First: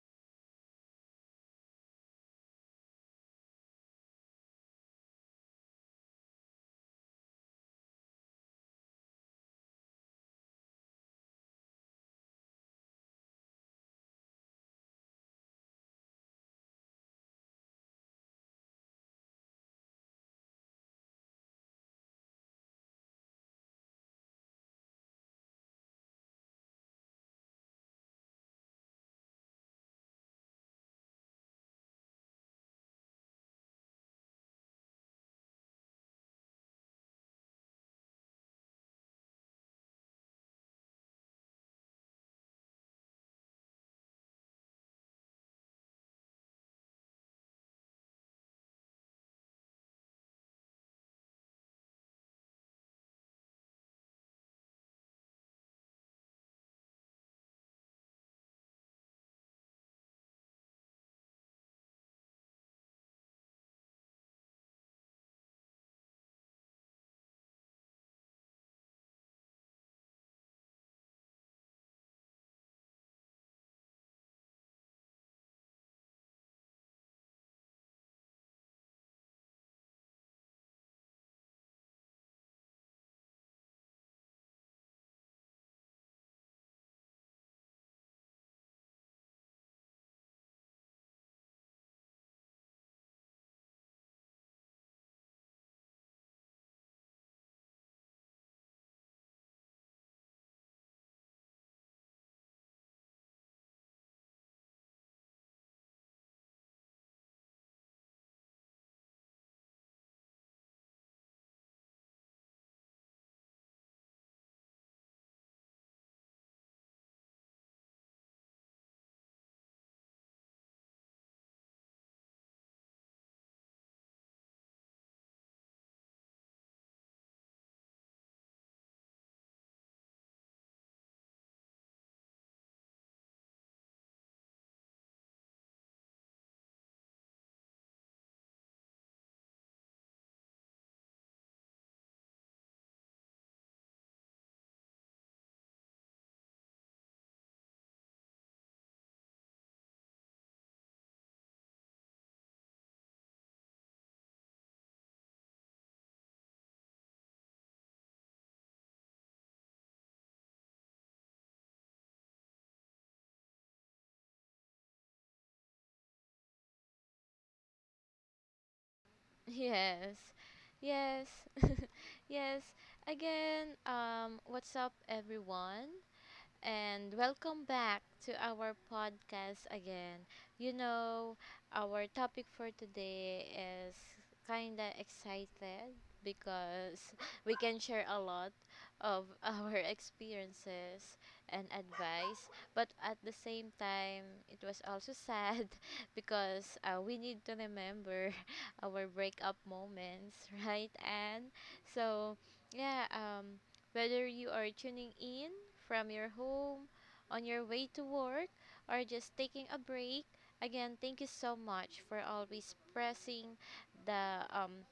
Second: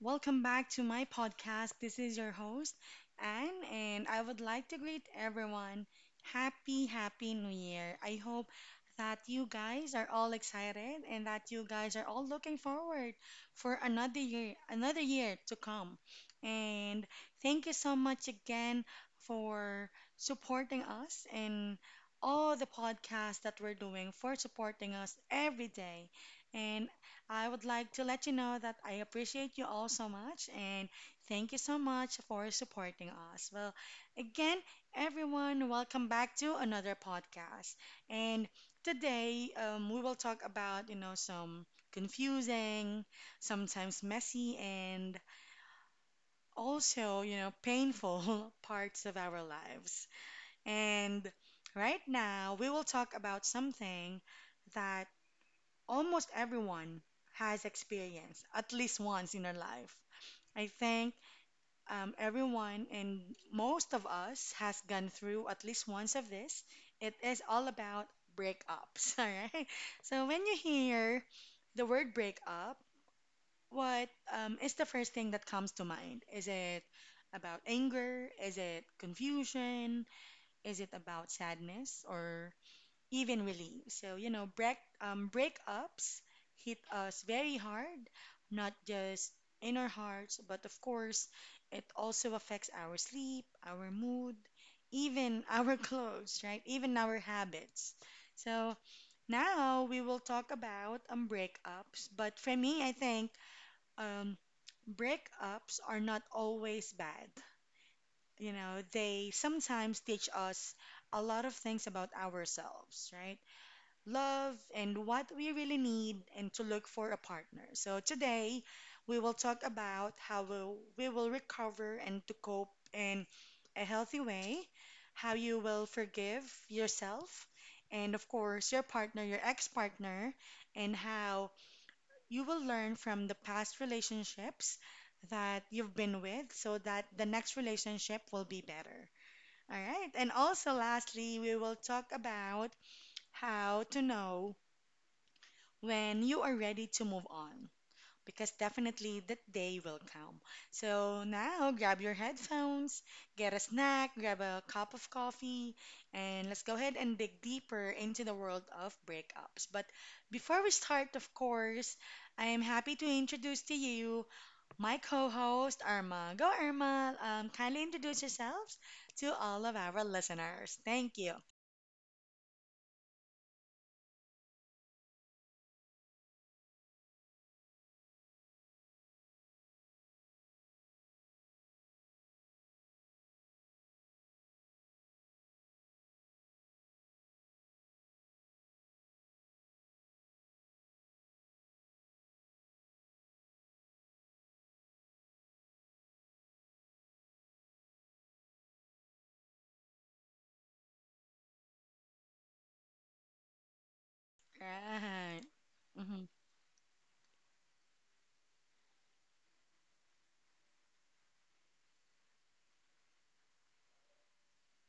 welcome back to my podcast. This is your host, Anne, and I would like to greet everyone. Happy new year. I hope that you guys are all excited and that you guys are all looking forward for another year to come. And thank you so much again for supporting us and all the podcasts that we're doing, for supporting us every day. And I would like to let you know that I appreciate you all so much and thank you so much for supporting us. Well, again, everyone, welcome back to another podcast. And today, we will talk about, some confusing, sometimes messy, and also, painful parts of our lives. And right now, we will talk about something that almost everyone has experienced at least once in their life. I think everyone and most of us has gone through at least once of this. It is all about breakups, all right? So when you hear the word breakup, what is the first thing that comes to mind? Is it about anger? Is it confusion? Is it about sadness or even relief. So, you know, breakups hit us very hard, not just in our hearts, but of course, it also affects our sleep, our mood, even our clothes, right? Even our habits. So now we will talk about breakups. But for me, I think um, breakups are not always bad. You know, they sometimes teach us a lot of things about ourselves, right? Love and what we really need and to look for a partner. So today we will talk about how we will recover and to cope in a healthy way, how you will forgive yourself and of course your partner, your ex-partner and how you will learn from the past relationships that you've been with so that the next relationship will be better. All right. And also, lastly, we will talk about how to know when you are ready to move on, because definitely that day will come. So now grab your headphones, get a snack, grab a cup of coffee, and let's go ahead and dig deeper into the world of breakups. But before we start, of course, I am happy to introduce to you my co host, Irma. Go, Irma. Kindly introduce yourselves to all of our Yes. listeners. Thank Yes. you. Yes. Again, what's up, everyone? And welcome back to our podcast again. You know, our topic for today is kind of excited because we can share a lot of our experiences and advice, but at the same time, it was also sad because we need to remember our breakup moments, right? And so, yeah, whether you are tuning Right. in from your home, on your way to work, or just taking a break. Again, thank you so much for always pressing the um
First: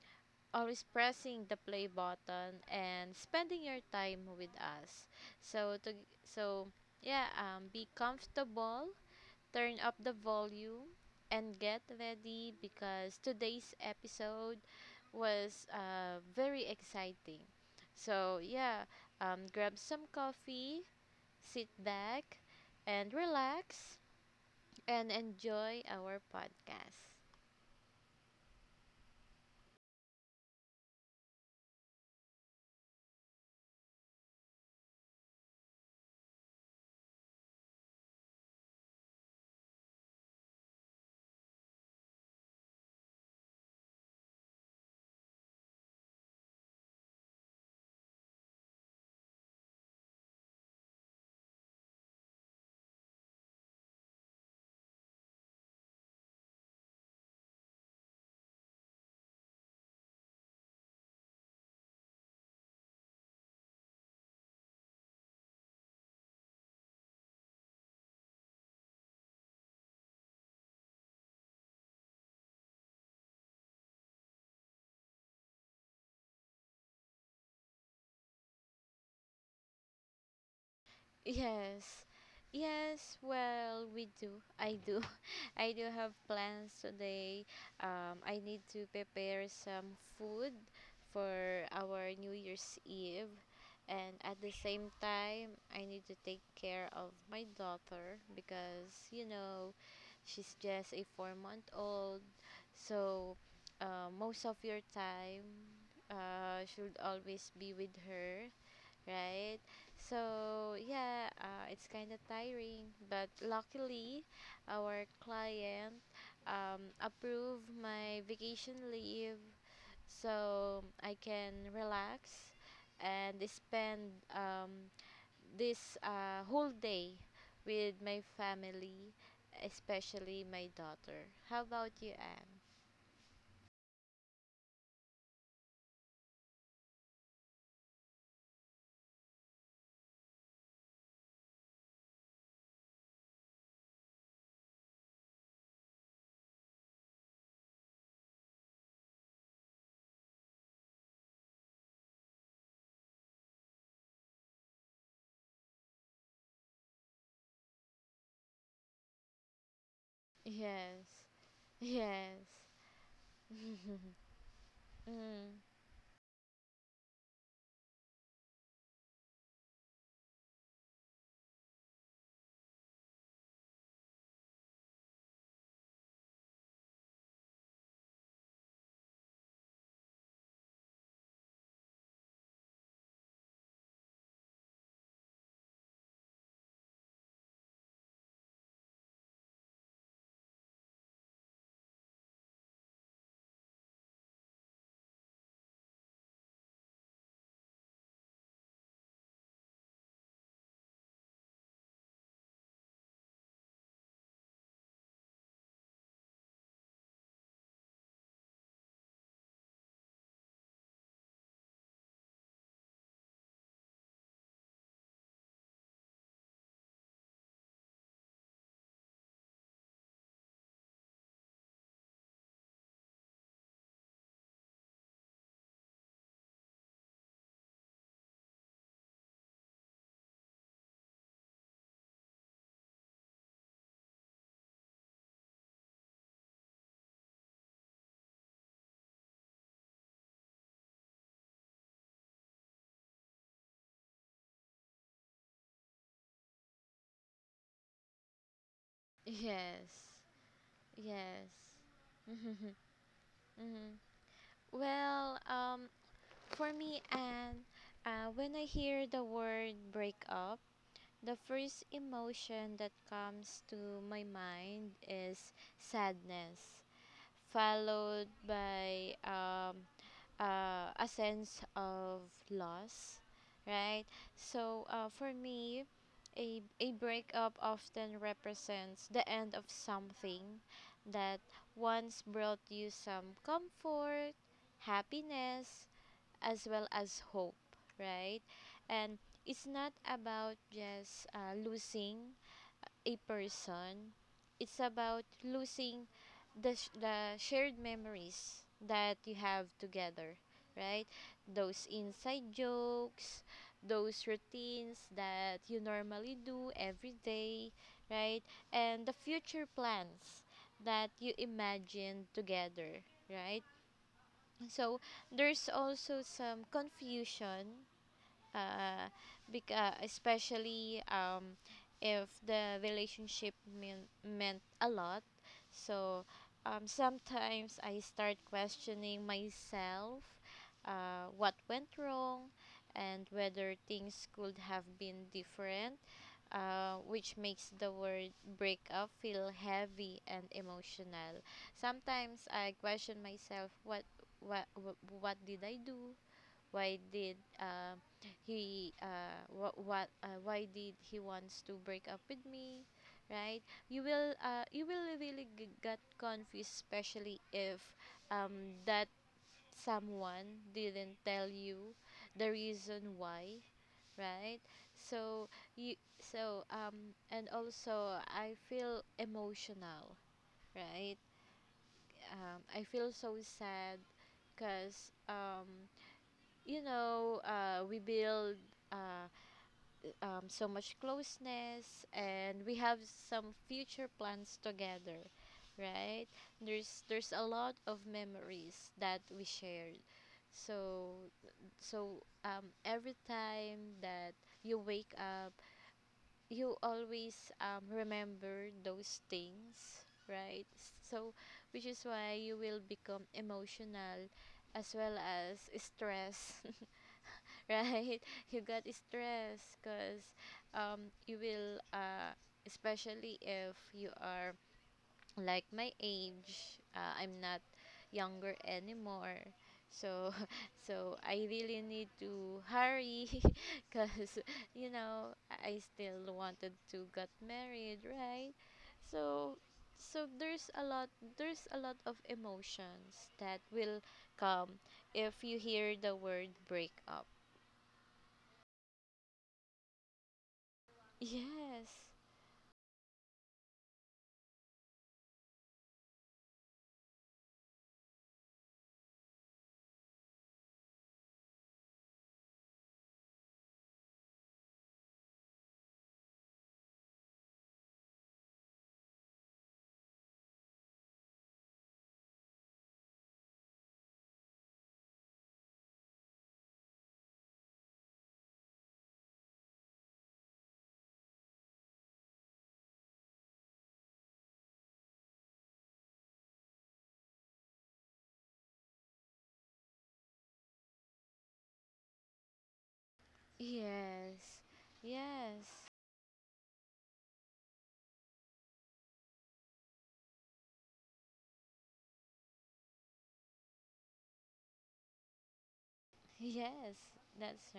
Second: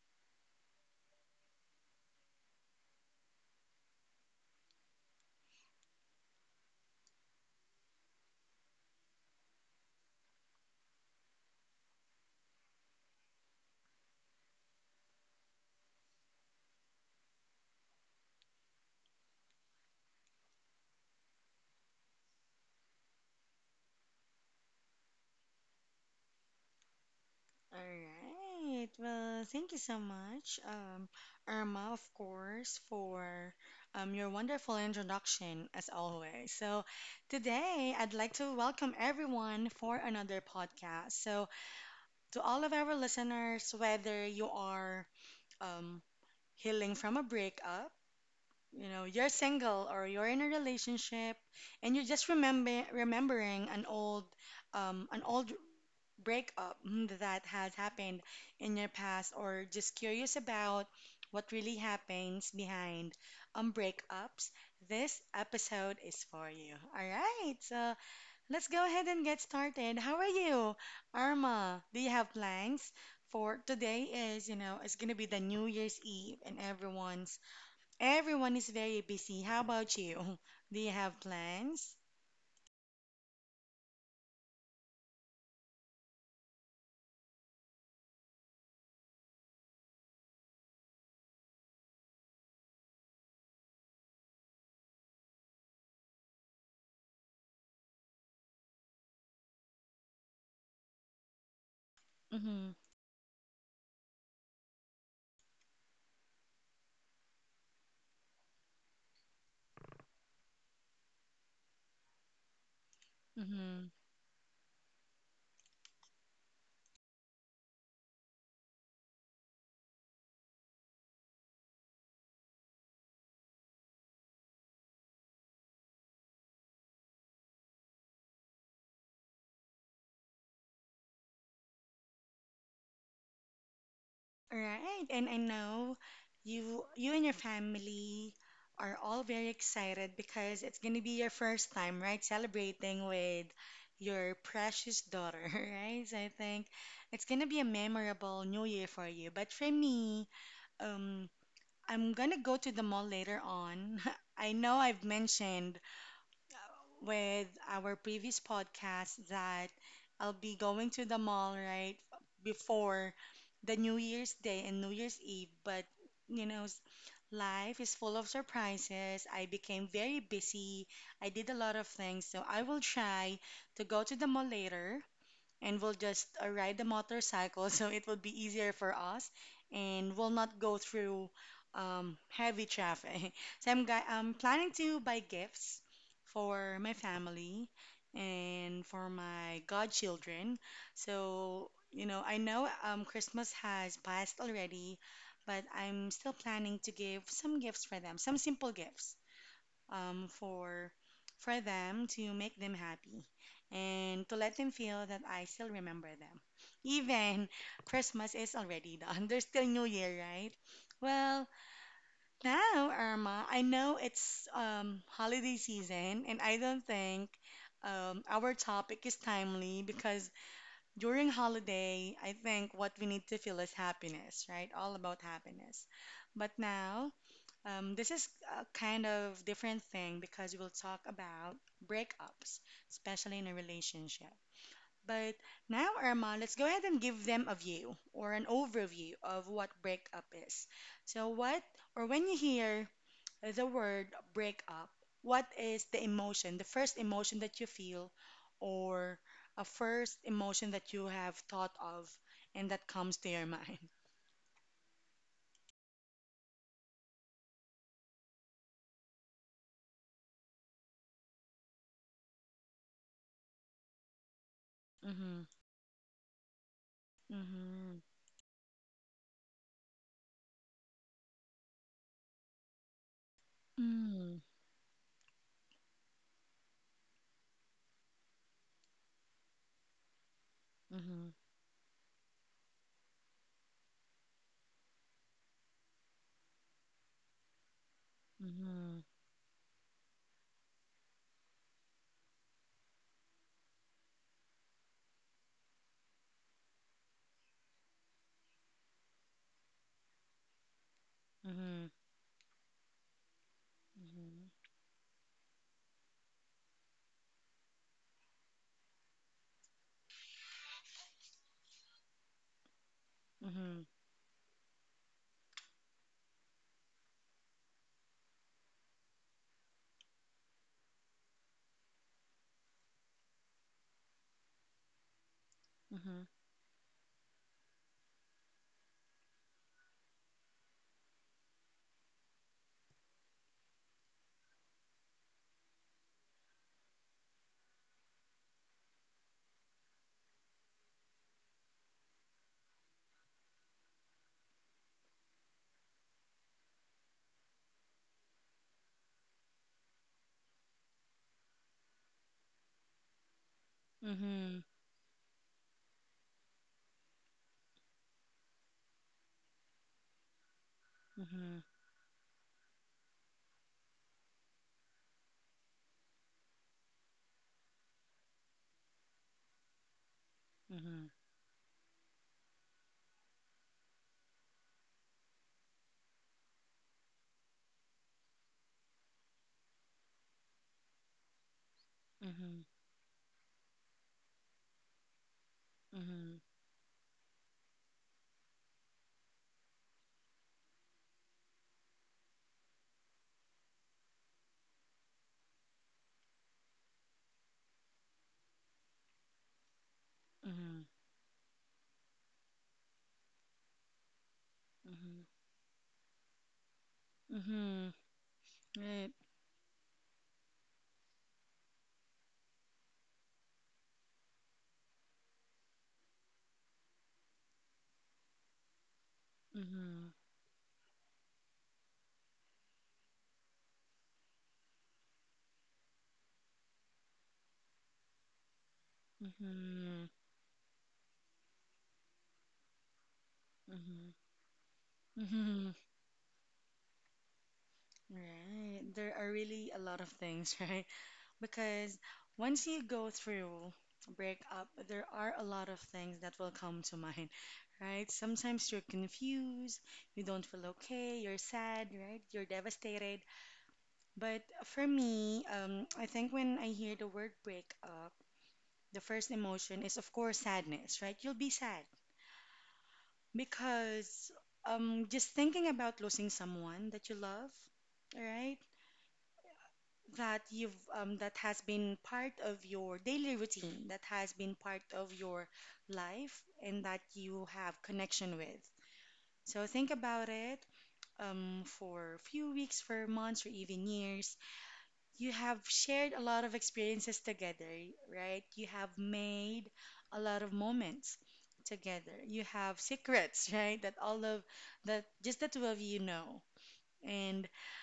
the play button and spending your time with us. So to so yeah, be comfortable, turn up the volume and get ready because today's episode was very exciting. So yeah, grab some coffee, sit back and relax and enjoy our podcast. All right. Well, thank you so much, Irma, of course, for your wonderful introduction as always. So, today I'd like to welcome everyone for another podcast. So, to all of our listeners, whether you are um, healing from a breakup, you know, you're single or you're in a relationship, and you're just remembering an old, um, an old breakup that has happened in your past or just curious about what really happens behind breakups, this episode is for you. All right, so let's go ahead and get started. How are you, Arma? Do you have plans? For today is, you know, it's gonna be the New Year's Eve and everyone is very busy. How about you? Do you have plans? Yes. Yes, well, we do. I do. I do have plans today. I need to prepare some food for our New Year's Eve. And at the same time, I need to take care of my daughter because, you know, she's just a 4-month old. Mm-hmm. So, most of your time should always be with her, right? So yeah, it's kind of tiring, but Mm-hmm. luckily, our client approved my vacation leave, so I can relax and spend this whole day with my family, especially my daughter. How about you, Anne? Right, and I know you and your family are all very excited because it's gonna be your first time, right? Celebrating with your precious daughter, right? So I think it's gonna be a memorable new year for you. But for me, um, I'm gonna go to the mall later on. I know I've mentioned with our previous podcast that I'll be going to the Yes, mall right yes, before the New Year's Day and New Year's Eve. mm, But you know, life is full of surprises. I became very busy. I did a lot of things, so I will try to go to the mall later and we'll just ride the motorcycle so it will be easier for us and we'll not go through heavy traffic. So I'm planning to buy gifts for my family and for my godchildren. So, you know, I know Christmas has passed already, but I'm still planning to give some gifts for them, some simple gifts um, for for them to make them happy and to let them feel that I still remember them. Even Christmas is already done. There's still New Year, right? Well, now, Irma, I know it's holiday season, and I don't think our topic is timely because during holiday, I think what we need to feel is happiness, right? All about happiness. But now, this is a kind of different thing because we'll talk about breakups, especially in a relationship. But now, Irma, let's go ahead and give them a view or an overview of what breakup is. So, what or when you hear the word breakup, what is the emotion, the first emotion that you feel, or a yes. first emotion that you have Yes. thought of and that comes to your mind? Hmm. Well, for me, and when I hear the word breakup, the first emotion that comes to my mind is sadness, Mm-hmm. followed by a sense of loss, right? Mm-hmm. So for me, a breakup often represents the end of something Mm-hmm. that once brought you some comfort, happiness, as well as hope, right? Mm-hmm. And it's not about just losing a person. It's about losing the shared memories that you have together, right? Those Mhm. inside jokes, those Mhm. routines that you normally do every day, right? And the future plans that you imagine together, right? Mhm. So there's also some confusion, uh, especially if the relationship meant a lot. So Mhm. Sometimes I start questioning myself, what went wrong, and whether things could have been different, which makes the word breakup feel heavy and emotional. Sometimes I question myself, what what did I do? Why did he what why did he wants to break up with me, right? You will Mhm. uh, you will really get confused, especially if that someone didn't tell Mhm. you the reason why, right? So and also I feel emotional, right? I feel so sad because we build uh, so much closeness Mhm. and we have some future plans together, Mhm. right? Mhm. There's a lot of memories that we shared. So so every time that you wake up, you always remember those things, right? Mhm. So which is why you will become emotional as well Mhm. as stressed Mhm. right? You got Right. stressed because um, you will, uh, especially if you are like my age, I'm not younger anymore. Mhm. So, so I really need to hurry because, you know, I still wanted to get married, right? So, Mhm. so there's a lot of emotions that will Mhm. come if you Mhm. hear the word breakup. Right. There are really a lot of things, right? Because Yes, once you go through a breakup, there are a lot of things that will come to mind, right? Sometimes you're confused, you don't feel okay, you're sad, right? You're devastated. But for me, I think when I hear the word breakup, the first emotion is, of course, sadness, right? You'll be sad because just thinking about losing someone that you love, right? That you've that has been part of your daily routine, that has been part of your life, and that you have connection with. So think about it for a few weeks, for months, or even years yes, you have yes, shared a lot of experiences together, right? You have made a lot of moments together. You have secrets, right? That all of that just the two of you know. yes, And that's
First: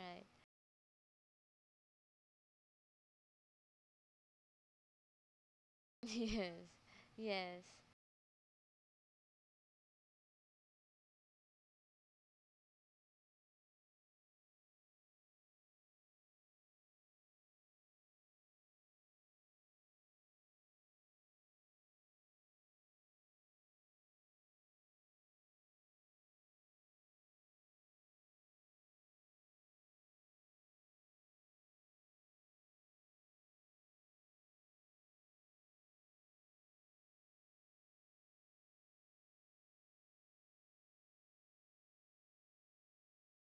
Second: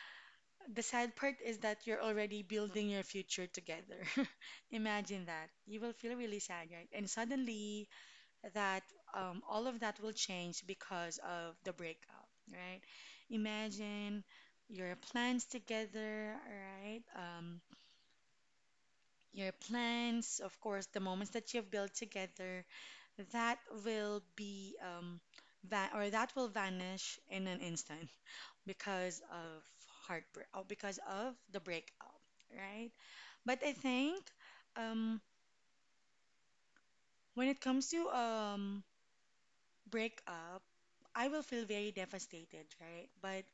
the sad part is that you're already building your future together. Imagine that. You will feel really right. sad, right? And Yes, suddenly that all of that will change because of the breakup, right? Imagine your plans together, right? Your plans, of course, the moments that you've built together, that will be va or that will vanish in an instant because of heartbreak, or because of the breakup, right? But I think um, when it comes to breakup, I will feel very devastated, right? But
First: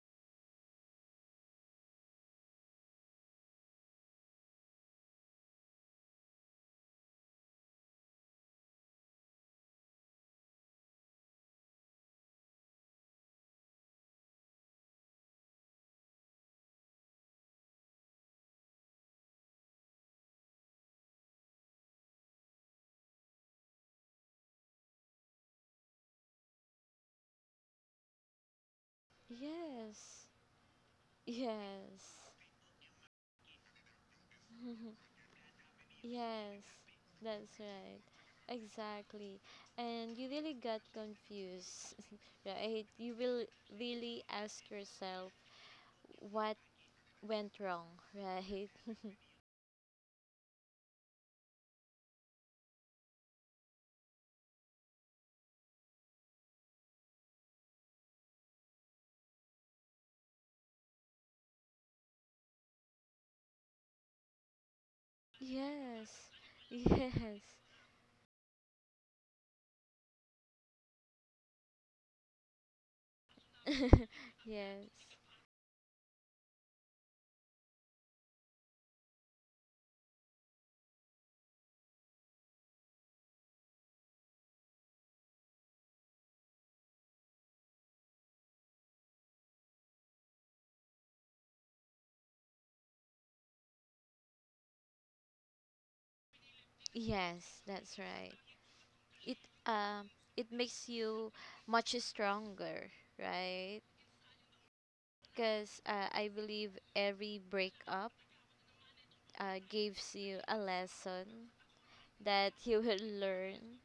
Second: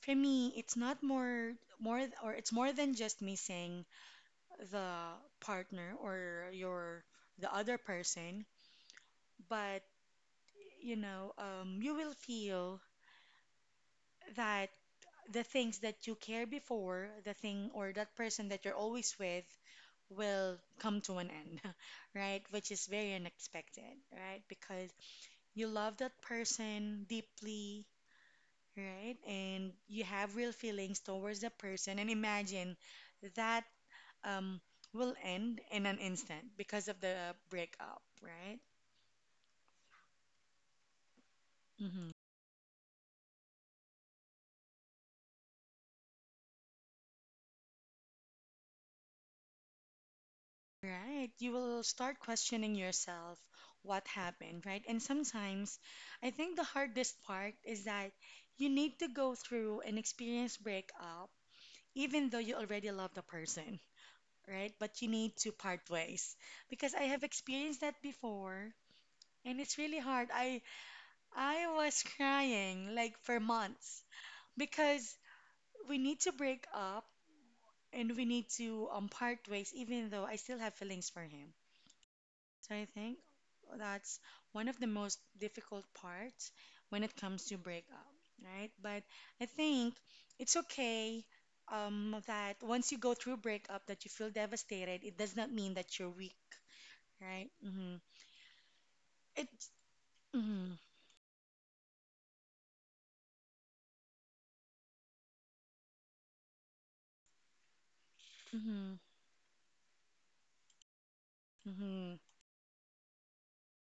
for me, it's not more th- or it's more than just missing the partner or your the other person. But, you know, you will feel that the things that you care before, the thing or that person that you're always with, will come to an end, right? Which is very unexpected, right? Because you love that person deeply, right? And you yes, have real feelings towards the person. And yes, imagine that um, yes, will end in an instant yes, because of the that's right. breakup, right? Exactly. And you really got confused, Mhm. right? You will really ask yourself what went wrong, right? Right. You will start questioning yourself what happened, right? And sometimes I think the hardest part is that you need to go through an experience breakup, even though you already love the person, right? But you need to part Yes, ways because I have yes, experienced that before and it's really hard. I was crying like for months yes, because we need to break up and we need to part ways even though I still have feelings for him. So I think that's one of the most difficult parts when it comes to breakup, right? But I think it's okay that once you go through breakup that you feel devastated, it does not mean that you're weak, right? yes, Mm-hmm. that's right. it It's um it mm-hmm, makes you much stronger, right, because I believe every breakup mm-hmm, gives you a lesson mm-hmm. that you will learn,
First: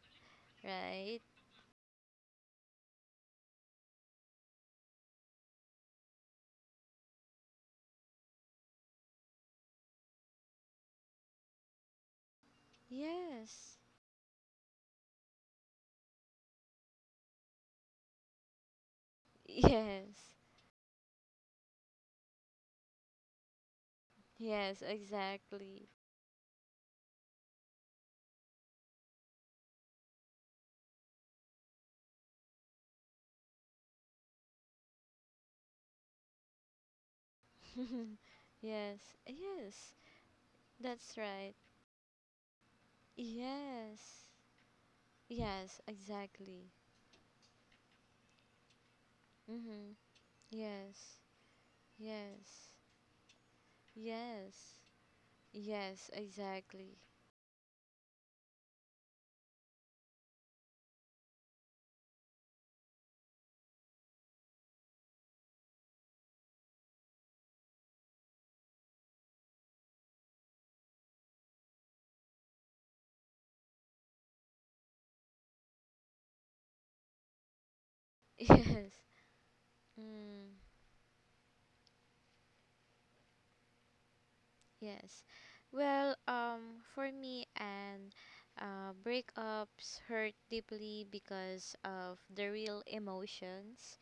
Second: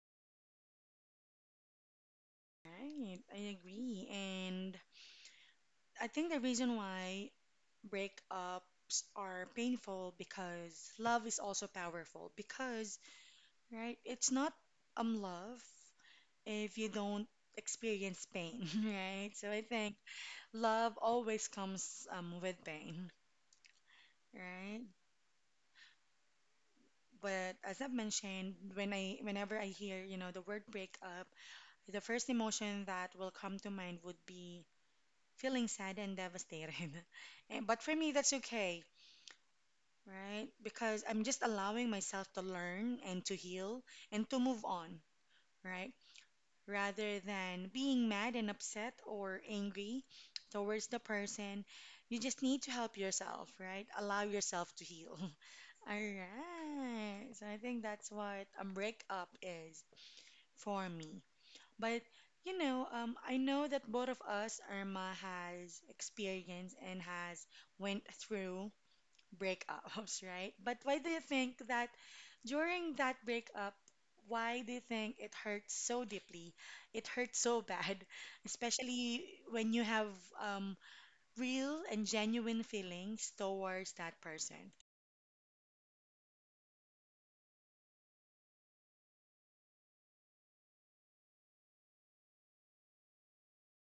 right. Right, I agree. And I think the reason why breakups are painful because love is also powerful because, Yes. right, it's not love. If you don't experience pain, right? So I think Yes, love always comes with pain, yes, right? exactly. But as I've mentioned, whenever I hear, you know, the word breakup, the first emotion that will come to mind would be feeling sad and devastated. And, but for me, that's okay, Yes, yes, right? Because that's I'm just right. allowing myself to learn and to heal Yes, and to move on, yes, right? exactly. Rather than being mad and upset or Mhm. angry towards the Yes, person. You just need yes, to help yourself, right? Allow yourself yes. to heal. All Yes, exactly. right. So I think that's what a breakup is for me. But you know, I know that both of us, Irma, has experienced and has went through breakups, right? But why do you think that during that breakup, why do you think it hurts so deeply? It hurts so bad, Yes. especially when you have Mm, um, real and genuine feelings towards that person. yes. Well, for me, and breakups hurt deeply because of the real emotions,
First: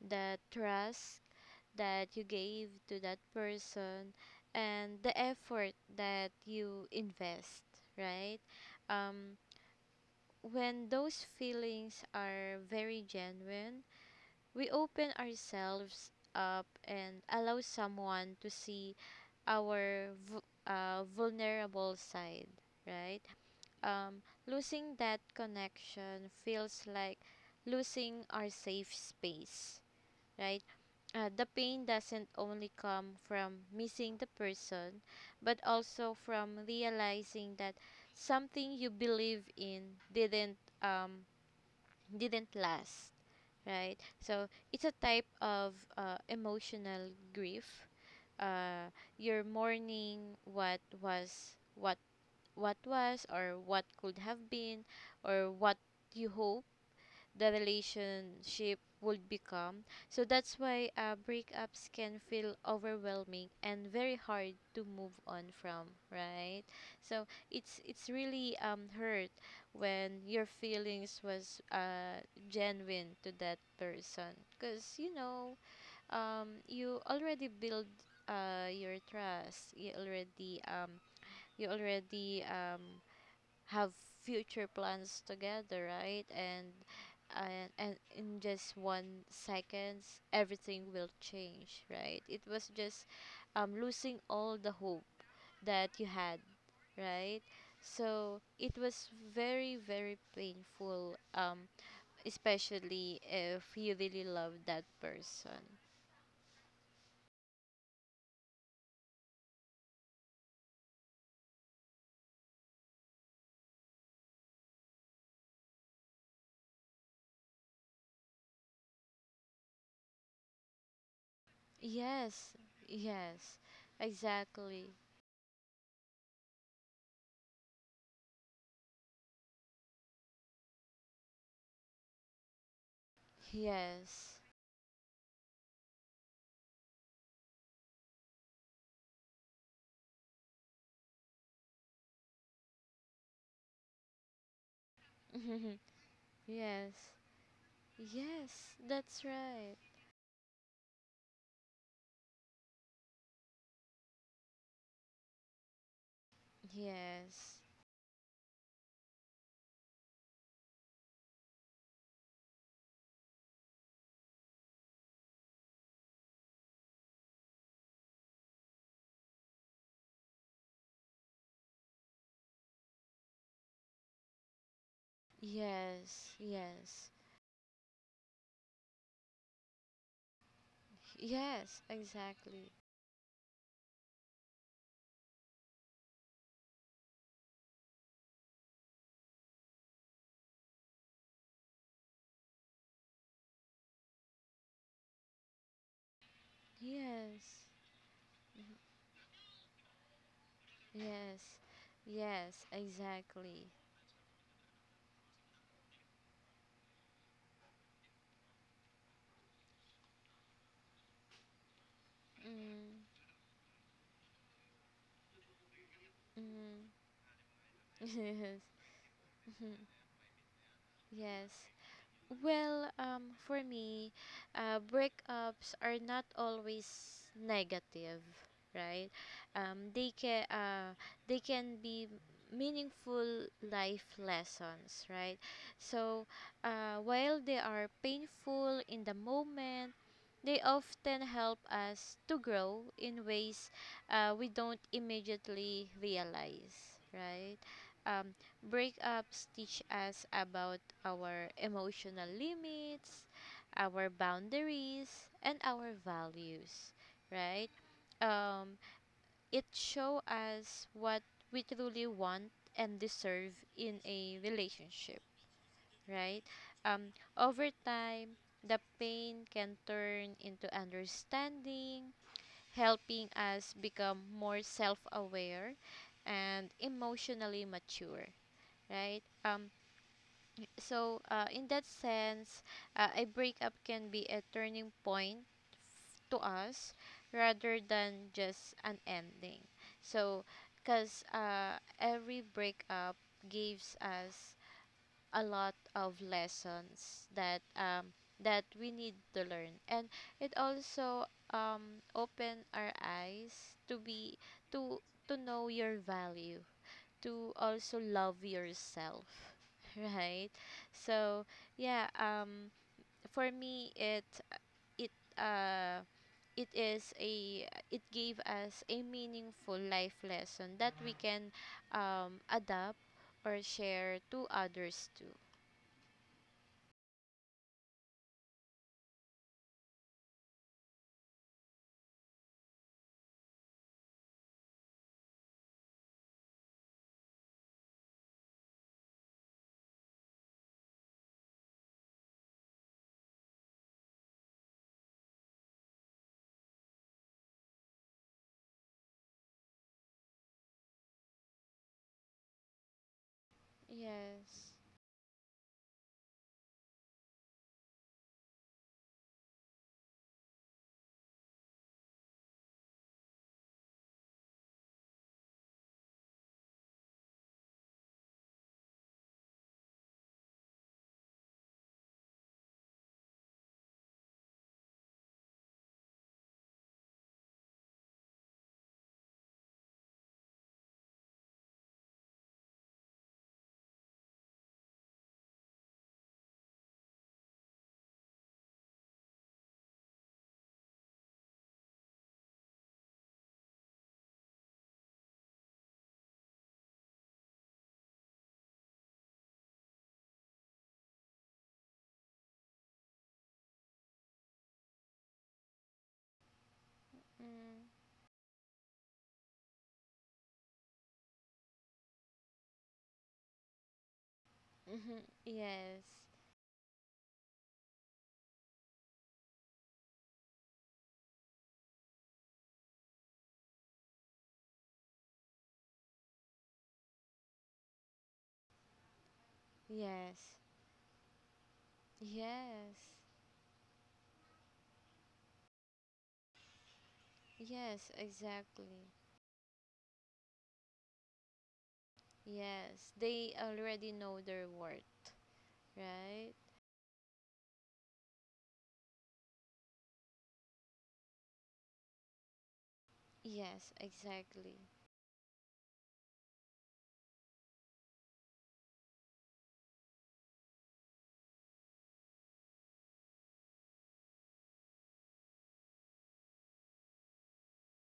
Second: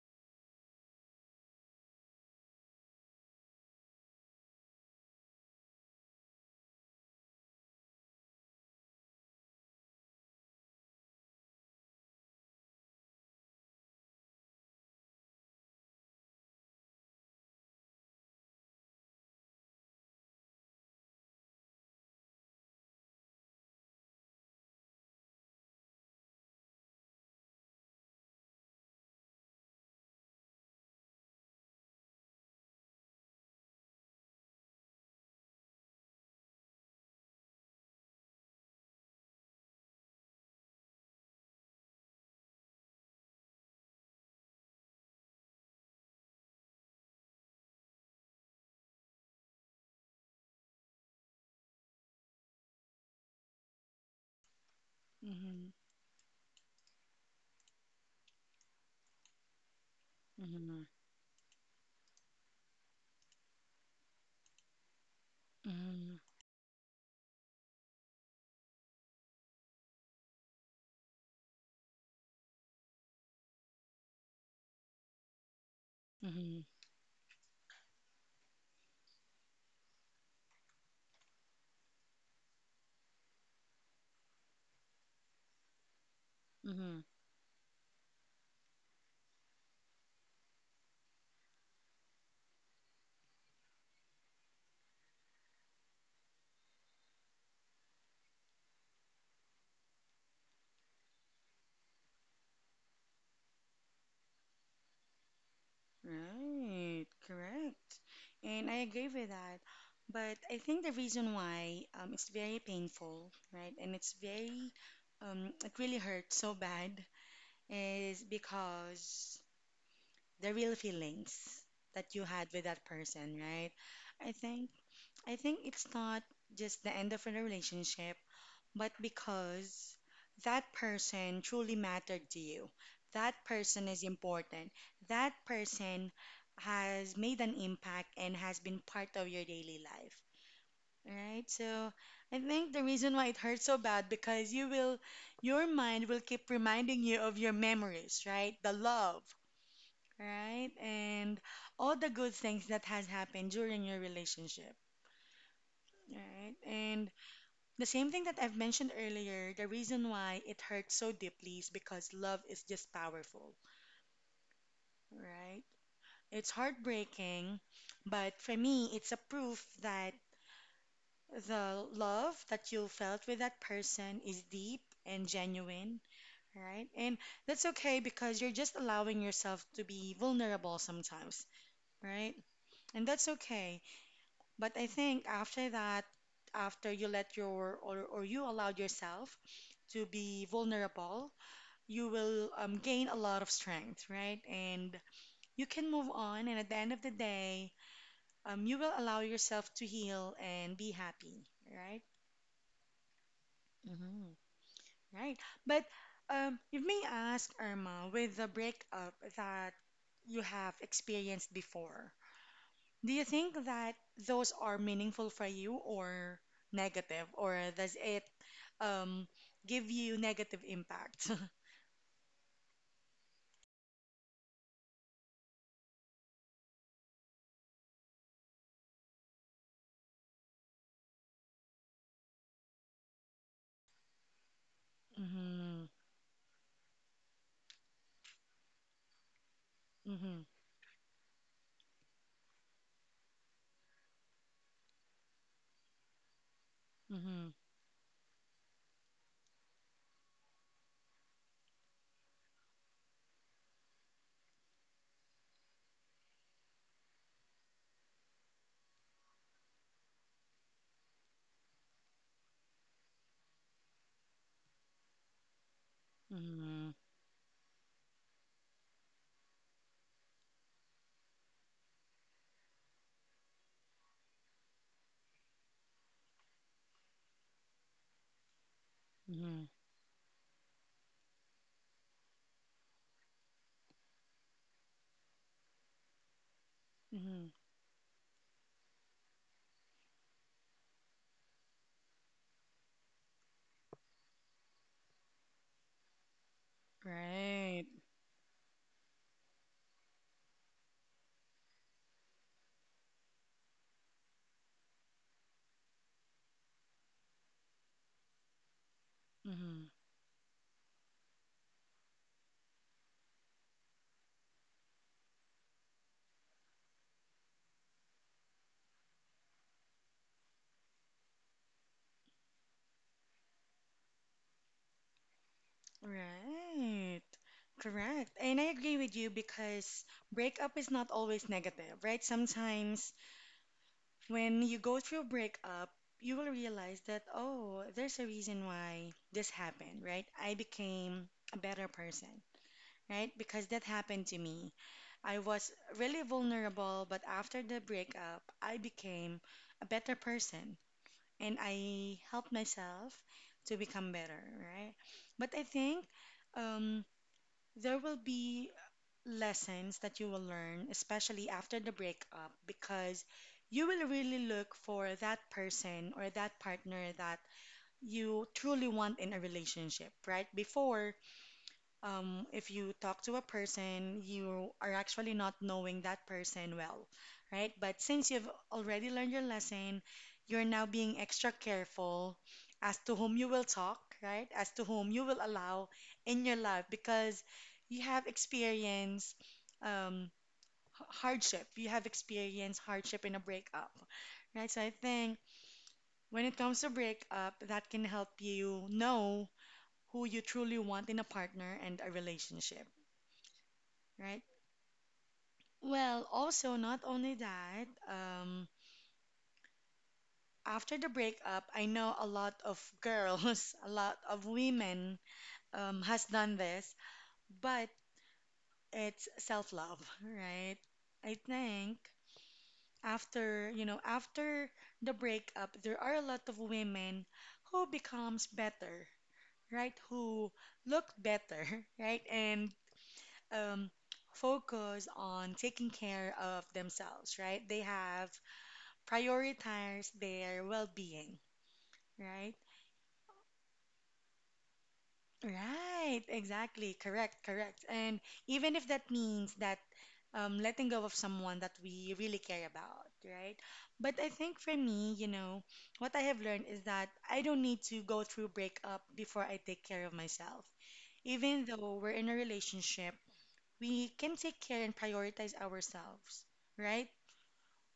the trust that you gave to that person, and the effort that you invest, right? Um, when those feelings are very genuine, we open ourselves up and allow someone to see our vulnerable side, right? Losing that connection feels like losing our safe space, right? The pain doesn't only come from missing the person, but also from realizing that something you believe in didn't um, didn't last, right? So it's a type of emotional grief, uh your morning what was, or what could have been, or Mm-hmm, what you hope the relationship would become. So that's mm-hmm, why breakups can feel overwhelming and very hard to move on from, mm-hmm, right? So it's really hurt when your feelings was genuine to that person. Because, mm-hmm, you already build your trust, you already you already um have future plans together, right? and mm-hmm. and, and in just 1 seconds everything will change, right? It was just losing all the hope that you had, right? So it was very very painful, especially if you really love that person. Right, correct. And I agree with that. But I think the reason why it's very painful, right? And it's very, it really hurts so bad is because the real feelings that you Yes, had with that person, yes, right? I think exactly. I think it's not just the end of a relationship, but because that person truly mattered to you. That person is Yes. important. That person has made an impact and has been part of your daily life, right? So I think the reason why it hurts so bad because your mind will keep Yes, reminding you of your memories, yes, right? The that's love, right. right? And all the good things that has happened during your relationship, right? And Yes, the same thing that I've mentioned earlier, the reason why it hurts so deeply is because love is just powerful, right? It's heartbreaking, but for me, it's a proof that the love that you felt with that person is deep and genuine, yes, right? yes, And that's okay because you're just allowing yourself to be vulnerable sometimes, yes, right? exactly. And that's okay. But I think after that, after you let your or you allowed yourself to be vulnerable, you will gain a lot of strength, right? And you can move on. And at the end of the Yes, day, you will allow yourself to heal and be happy, yes, right? yes, exactly. Mm-hmm. Right. But you may ask, Irma, with the breakup that you have experienced before, Mm, do you think that those are meaningful for you or mm, negative, or does it um, yes, give you negative impact? yes. Well, for me, breakups are not always negative, right? Um, they can uh, they can be meaningful life lessons, right? Mm-hmm. So, while they are painful in the moment, Mm-hmm. they often help us to grow in ways we don't immediately realize, Mm-hmm. right? Um, breakups teach us about our emotional limits, our boundaries, and our values, right? Um, it show us what we truly want and deserve in a relationship, right? Mm-hmm. Um, over time, the pain can turn into understanding, helping us become more self aware and emotionally mature, right? Mm-hmm. So, in that sense, a breakup can be a turning point to us Mm-hmm. rather than just an ending. So, because every breakup gives us a lot of lessons that Right. We need to learn, and it also open our eyes to to know your value, to also love yourself, Mm-hmm. right? So yeah, for me, it uh it is a it gave us a meaningful life lesson that we can adapt or share to others too. Right. Correct. And I agree with you because breakup is not always negative, right? Sometimes when you go through a breakup, you will realize that, oh, there's a reason why this happened, right? I became a better person, right? Because that happened to me. I was really vulnerable, but after the breakup, I became a better person and I helped myself to become better, Yes. right? But I think um, there will be lessons that you will learn, especially after the breakup, because you will really look for that person or that partner that you truly want in a relationship, right? Before, if you talk to a person, you are actually not knowing that person well, right? But since you've already learned your lesson, you're now being extra careful as to whom you will talk, right? As to whom you will allow in your life because you have experienced um, hardship. You have experienced hardship in a breakup, right? So I think when it comes to breakup, that can help you know who you truly want in a partner and a relationship. Right. Well, also not only Mm. that, after the breakup, I know a lot of girls, a lot of Mhm. women, Yes. Has done this, but it's self-love, right? I think after, you know, after the breakup, there are a lot of women who becomes better, right? Yes. Who look better, right? And Yes. um, focus on taking care of themselves, right? They Yes, have exactly. prioritize their well-being, right? Yes. They already know their worth, Right, right? exactly. Correct, correct. And even if that means that letting go of someone that we really care about, right? Yes, But I think exactly. for me, you know, what I have learned is that I don't need to go through breakup before I take care of myself. Even though we're in a relationship, we can take care and prioritize ourselves, right?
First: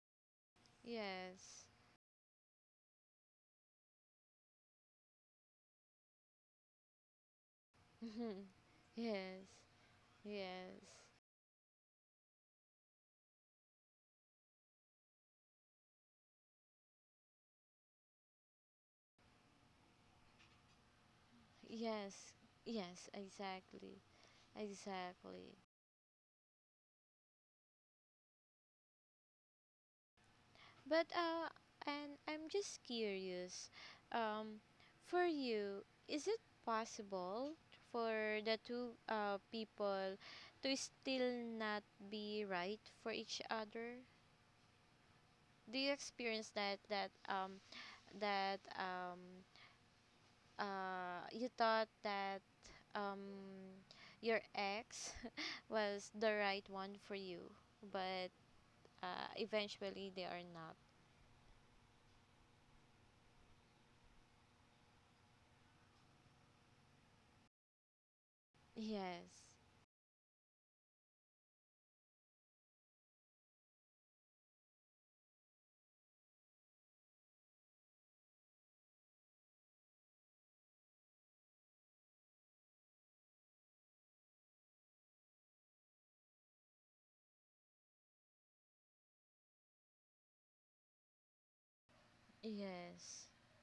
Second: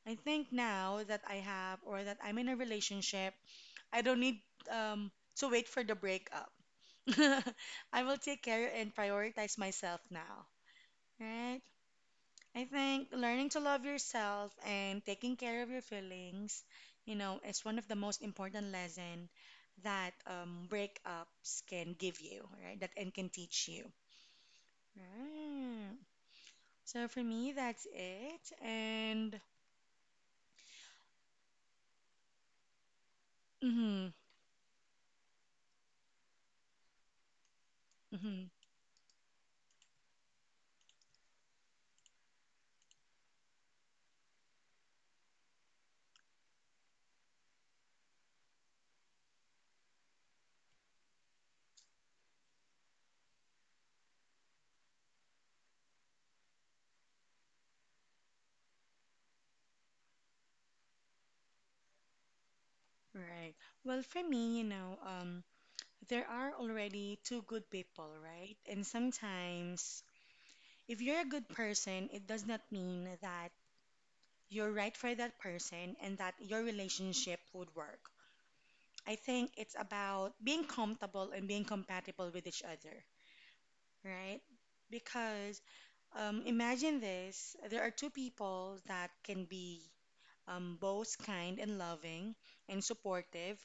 I think now that I Yes. have or that I'm in a relationship, I don't need um, to wait for the breakup. I will take care and Yes. prioritize myself now, Yes. right? I think learning to love yourself and taking care of your feelings, you know, is one of the most important lesson that breakups can give Yes. you, right? That Yes, and can teach you. exactly. Exactly. Right. So for me, that's it. And But and I'm just curious, mm-hmm, um, for you, is it possible for mm-hmm, the two people to still not be right for each other? Do you experience that that um you thought that um your ex was the right one for you, but eventually they are not. right. Well, for me, you know, there are already two good people, right? And Yes. sometimes, if you're a good person, it does not mean that you're right for that person and that your relationship would work. I think it's about being comfortable and being compatible with each other right? Because imagine this there are two people that can be both kind and loving and Yes. supportive,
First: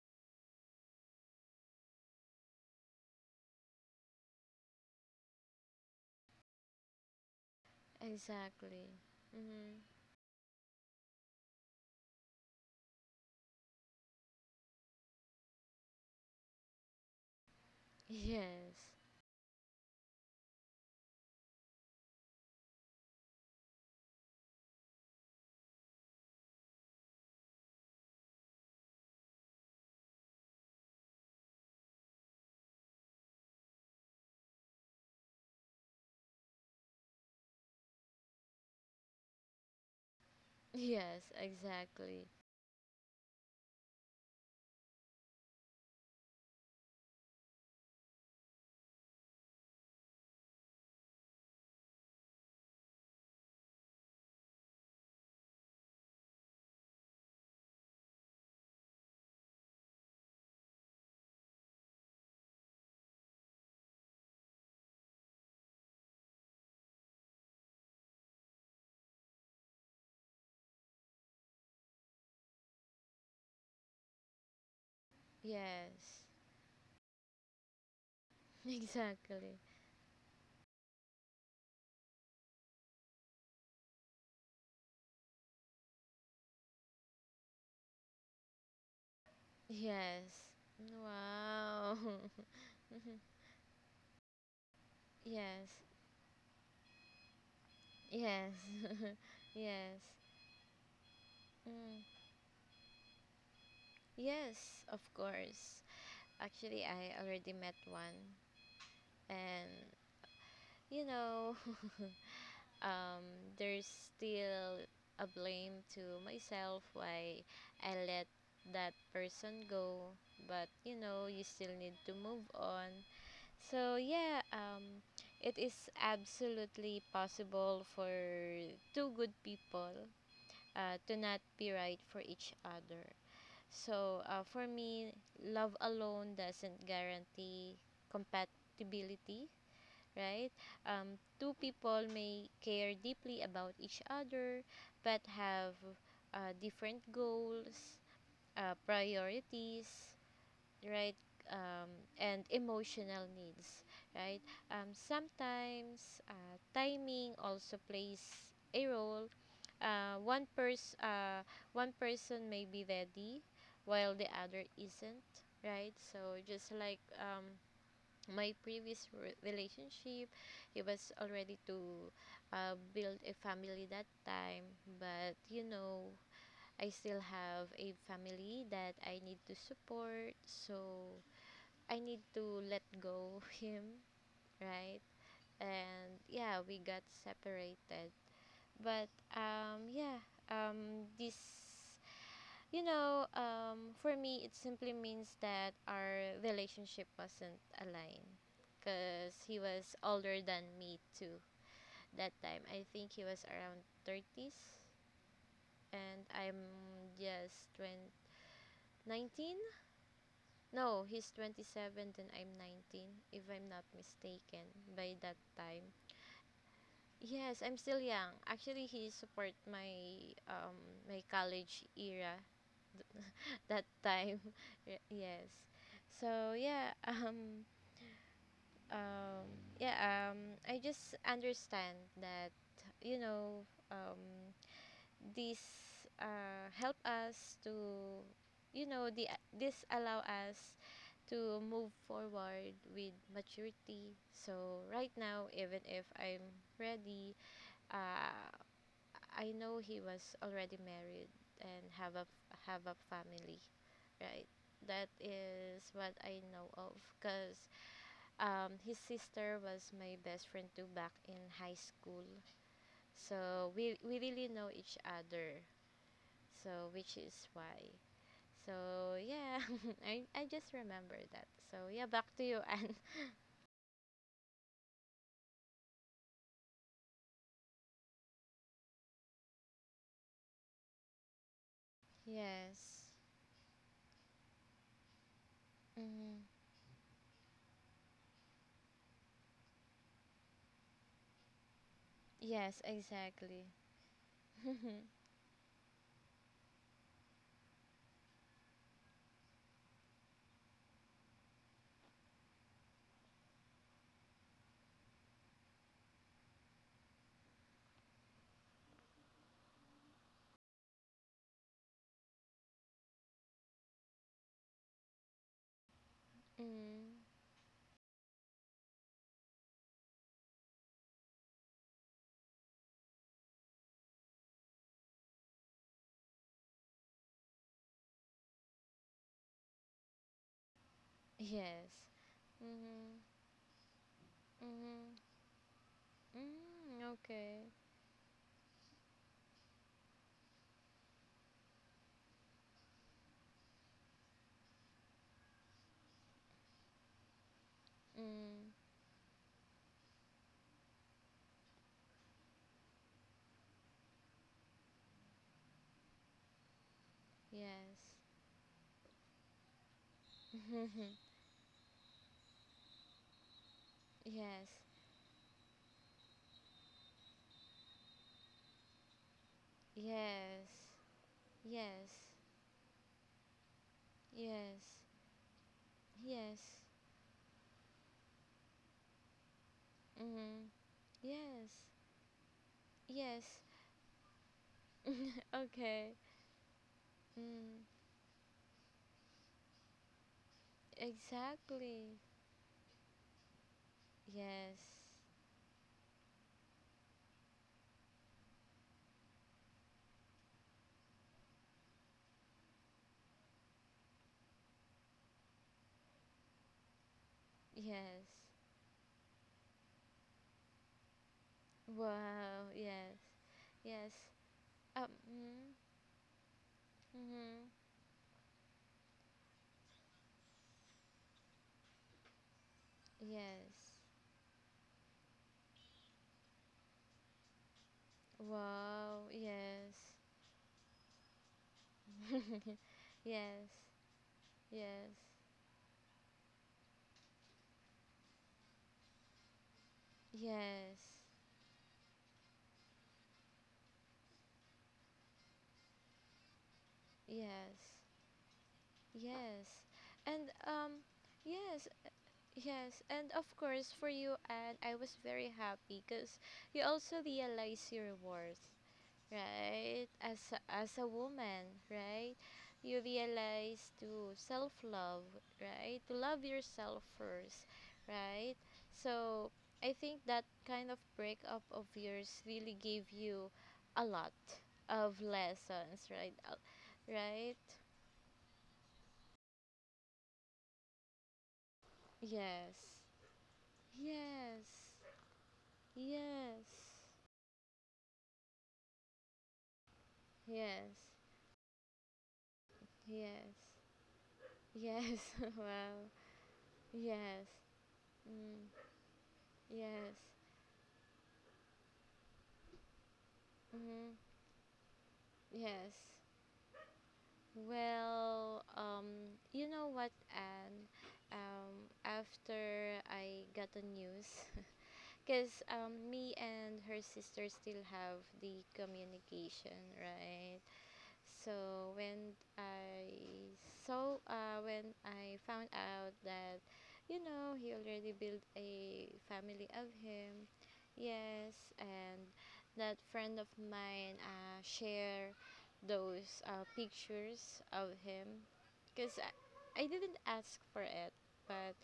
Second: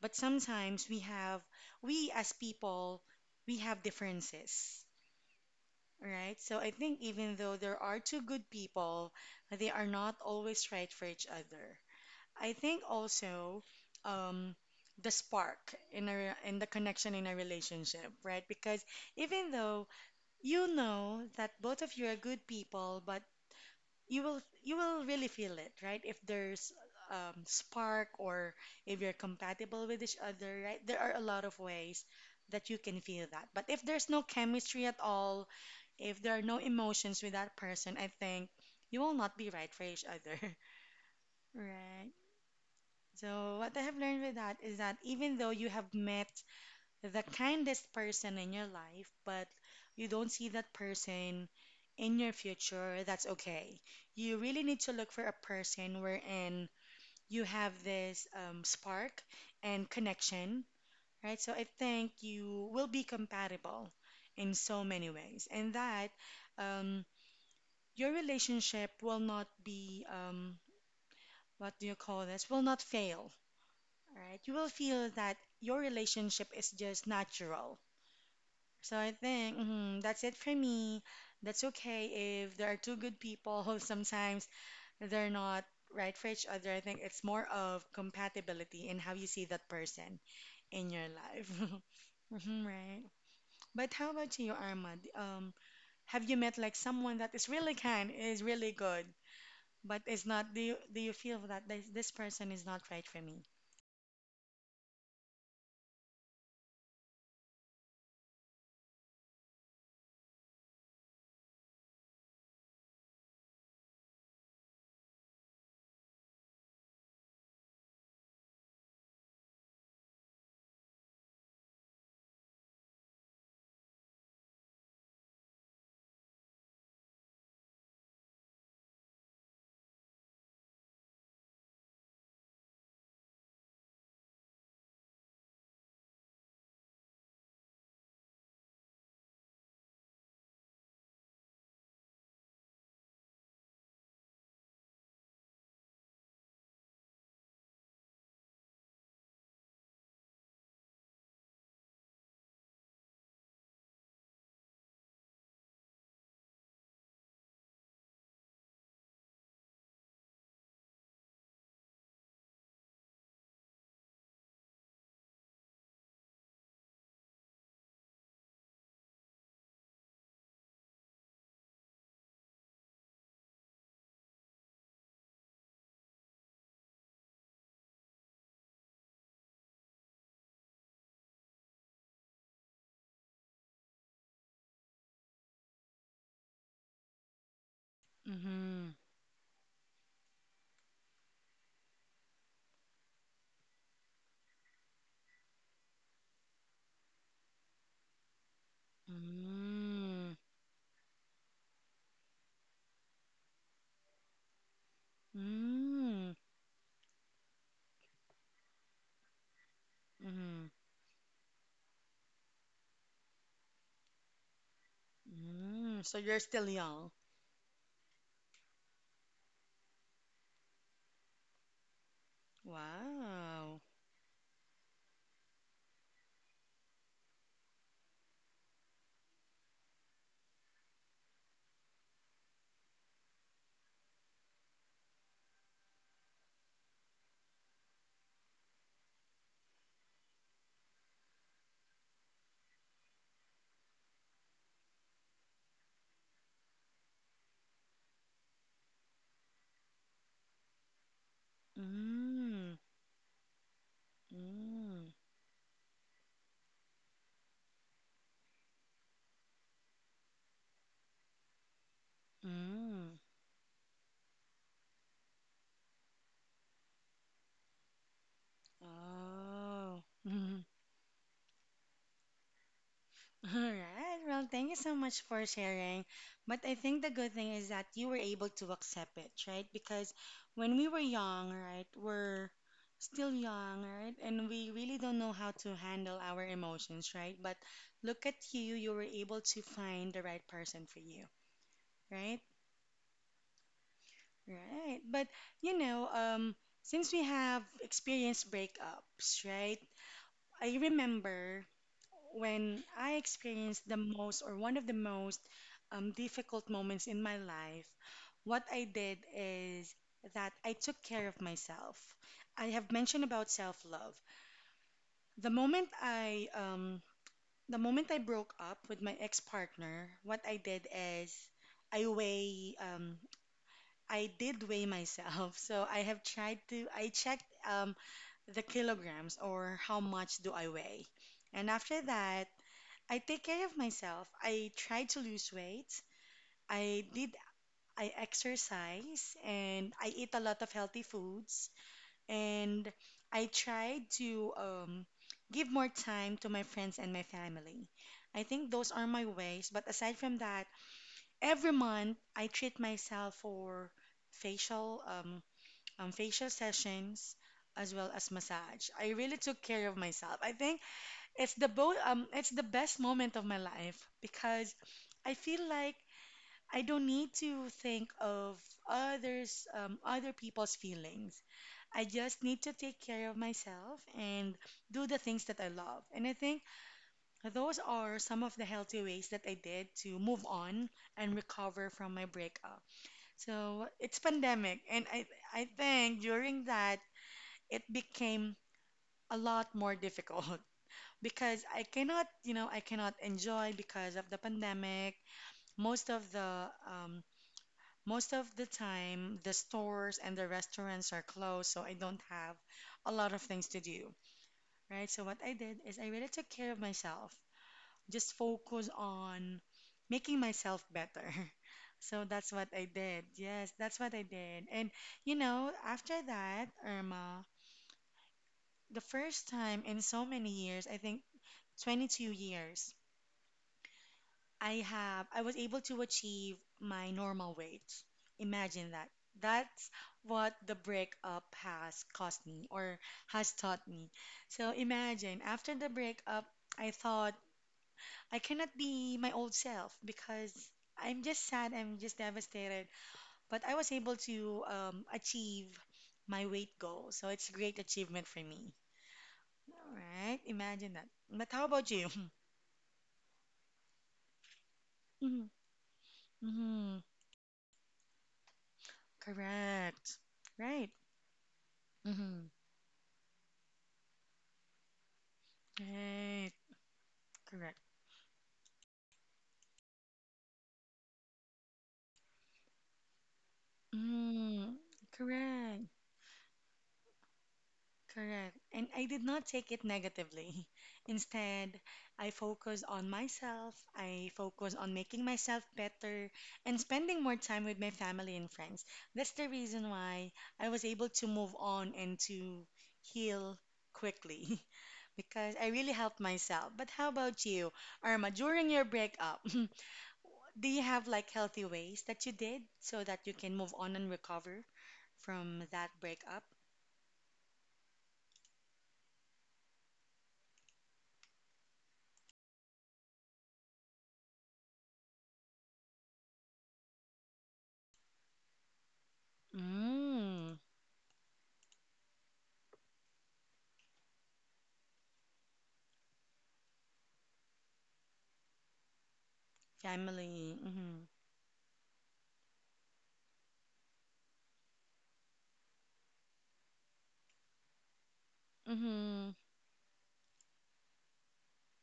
but we as people, we have differences, right? So I think even though there are two good Exactly. people, they Mm-hmm. are not always right for each other. I think also um, the spark in a in the connection in a relationship, right? Because Yes. even though you know that both of you are good people, but you will really feel it, right? If there's spark or if you're compatible with each other, right? There are a lot of ways that you can feel that. But if there's no chemistry at all, if there are no emotions with that person, I think you will not be right for each other, Yes, right? exactly. So what I have learned with that is that even though you have met the kindest person in your life, but you don't see that person in your future, that's okay. You really need to look for a person wherein you have this spark and connection, right? So I think you will be compatible in so many ways, and that um, your relationship will not be, what do you call this, will not fail, right? You will feel that your Yes. relationship is just natural. So I think Exactly. mhm, that's it for me. That's okay if there are two good people who sometimes they're not right for each other. I think it's more of compatibility in how you see that person Yes. in your life. Wow. Hmm, right. Mhm. But how about you, Armand? Yes. Have you met like someone that is really kind, is Yes. really good, Yes. but is not, do you feel that Mm. this person is not right for me? Yes, of course. Actually, I already met one, and you know um, there's still a blame to myself why I let that person go. But you know, you still need to move on. So yeah, it is absolutely possible for two good people to not be right for each other. So for me, love alone doesn't guarantee compatibility, right? Two people may care deeply about each other but have different goals, priorities, right? Um, and emotional needs, right? Sometimes timing also plays a role. Uh, one person, uh, one person may be ready, while the other isn't, right? So just like my previous relationship, he was already to build a family that time, but I still have a family that I need to support, so I need to let go him, right? And yeah, we got separated, Mm-hmm. but yeah, this for me, it simply means that our relationship wasn't aligned. Because he was Mm-hmm. older than me too, that time. I think he was around 30s, and Mm-hmm. I'm just 20, 19. No, he's 27 and I'm 19, if I'm not mistaken, by that time. Mm-hmm. So you're still young. Yes, I'm still young. Actually, he support my college era Wow. that time. Yes. So yeah, um yeah, um I just understand that, you know, um this help us to, the this allow us to move forward with maturity. So right now, even if I'm ready, uh I know he was already married and have a Mm. have a family, right? Mm. That is what I know of, because his sister was my best friend too, back in high school. Mm. So we really know each other. So, which is why. So, yeah, Oh. I Mhm. just remember that. So, yeah, back to you, Anne. All right. Well, thank you so much for sharing. But I think the good thing is that you were able to accept it, right? Because when we were young, right, we're Yes. still young, right? And we really don't know how to handle our Mm, emotions, right? But look at you, you were able to find the right person for you, right? yes, exactly. Right. Mm, But you know, since we have experienced breakups, right? I remember when I experienced the most or one of the most difficult moments in my life, what I did is that I took care of myself. I have mentioned about self-love. The moment I um, the moment I broke up with my ex-partner, what I did is I weigh um, I did weigh myself, so I have tried to. I checked the kilograms or how much do I weigh. And yes. after that, Mm-hmm. I take care of myself. I try Mm-hmm. to lose weight. Mm, I did. okay. I exercise and I eat a lot of healthy foods. And I tried to give more time to my friends and my family. I think Mm, those are my ways. But aside from that, every month I treat myself for facial um, facial sessions, as well yes. as massage. I really took care of myself. I think it's the best moment of my life Yes. because I feel like I don't need to think of others, other people's Yes. feelings. I Yes. just need to take care of myself and Yes. do the things that I love. And I think Yes. those are some of the healthy ways that I did to move Mm. on and Yes. recover from my breakup. Yes. So it's pandemic, and I Okay. think during that it Mm. became a lot more difficult because I Exactly. cannot, you know, I cannot enjoy because of the Yes. pandemic. Most of the um, most of the time, the stores and the restaurants are closed, so I don't have a lot of things to do, right? So what I did is I really took care of myself, Yes. just focus on making myself better. So that's what Wow. I Yes. did. Yes, that's Yes. what I did. And you know, Mm. after that, Irma, Hmm, the first time in so many years, I think 22 years, yes. I was able to achieve my normal weight. Imagine that. Wow. That's Yes. what the breakup has cost me or has yes. taught me. So Yes. imagine after the breakup, I thought I cannot be my old self because Yes. I'm just sad, I'm just devastated, but I was able to achieve my weight goal. So it's a great Yes. achievement for me. Yes. All right, And imagine um that. But how yes, about you? Yes, and of course for you and I was Mhm. very happy because you Mhm. also realize your worth, right? Correct. As a, Right. as a woman, right? Mm-hmm. You realize to self love, right? To love Right. yourself first, Correct. right? So I think that kind of breakup of yours really gave you a lot Mm, of correct. lessons, right? Right? Correct. And I did not take it negatively. Instead, I Yes. focus on myself. I Yes, focus on making myself better and yes, spending more time with my family and friends. That's the reason why I was yes, able to move on and to yes, heal quickly yes, because I really well, helped myself. But how yes, about you, Irma, mm, during your breakup? yes, Do you have like healthy ways that you did so that you can move on and mm, recover from that yes. breakup? Well, you know what, Anne? After I got the news, because me and her sister still have the communication, right? Mm, So when I found out that, he already built a family of him. family. Mm-hmm. Yes, and that friend of mine share those pictures of him, because Mm-hmm. I didn't ask for it, but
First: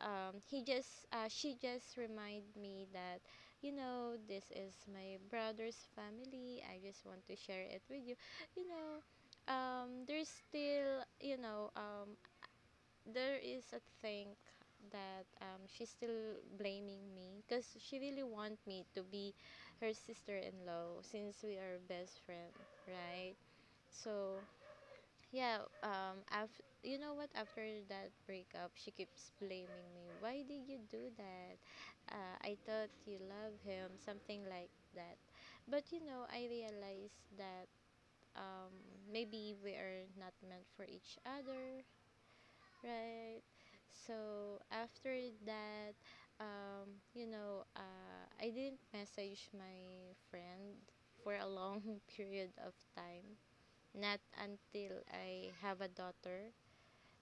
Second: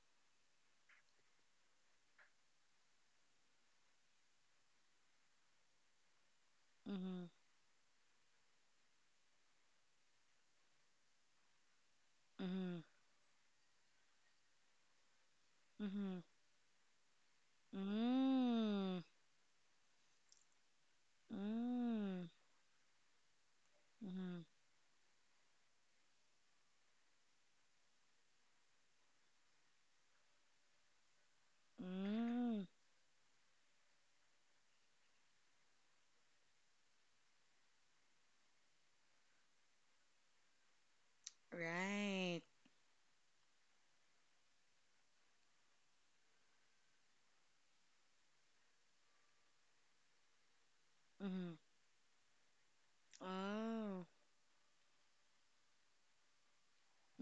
he just she just reminded me that you know, this is my brother's family. I just want Mm-hmm. to share it with you. You know There's still, Mm-hmm. there is a thing that, she's Mm-hmm. still blaming me because she really want me to Mm. be her sister-in-law since we are best Mm. friend, right? So Mm-hmm. yeah, you know what, after that breakup she keeps blaming me. Why did you do that? I Mm. thought you love him, something like that. But, I realized that um maybe we are not meant for each other, Right. right? So after that, I didn't message my friend for a Mm-hmm. long period of time. Oh. Not until I have a daughter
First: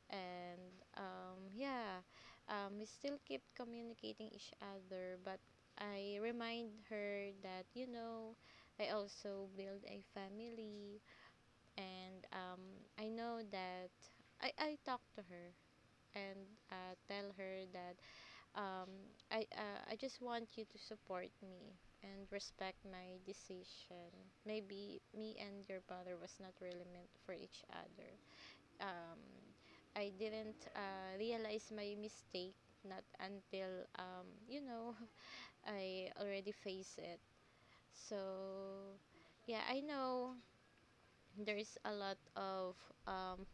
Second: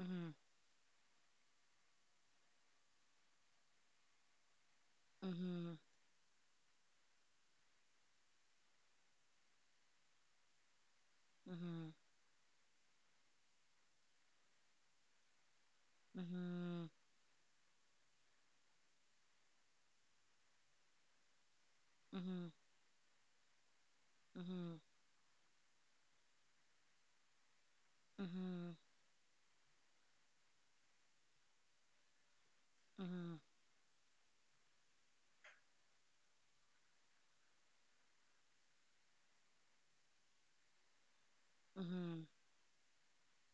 Mm-hmm. and, yeah, we still keep communicating each other. But Mm-hmm. I remind her that, I also build a family, Mm-hmm. and I know that I talk to her and tell her that, um, I just want you to support me and Mm-hmm. respect my decision. Mm-hmm. Maybe me and your brother was not really meant for each other. Mm-hmm. Mm-hmm. Um, I didn't realize my mistake not until, um, you know I already face it. So yeah, I know there's a Mm-hmm. lot Mm-hmm. of, um,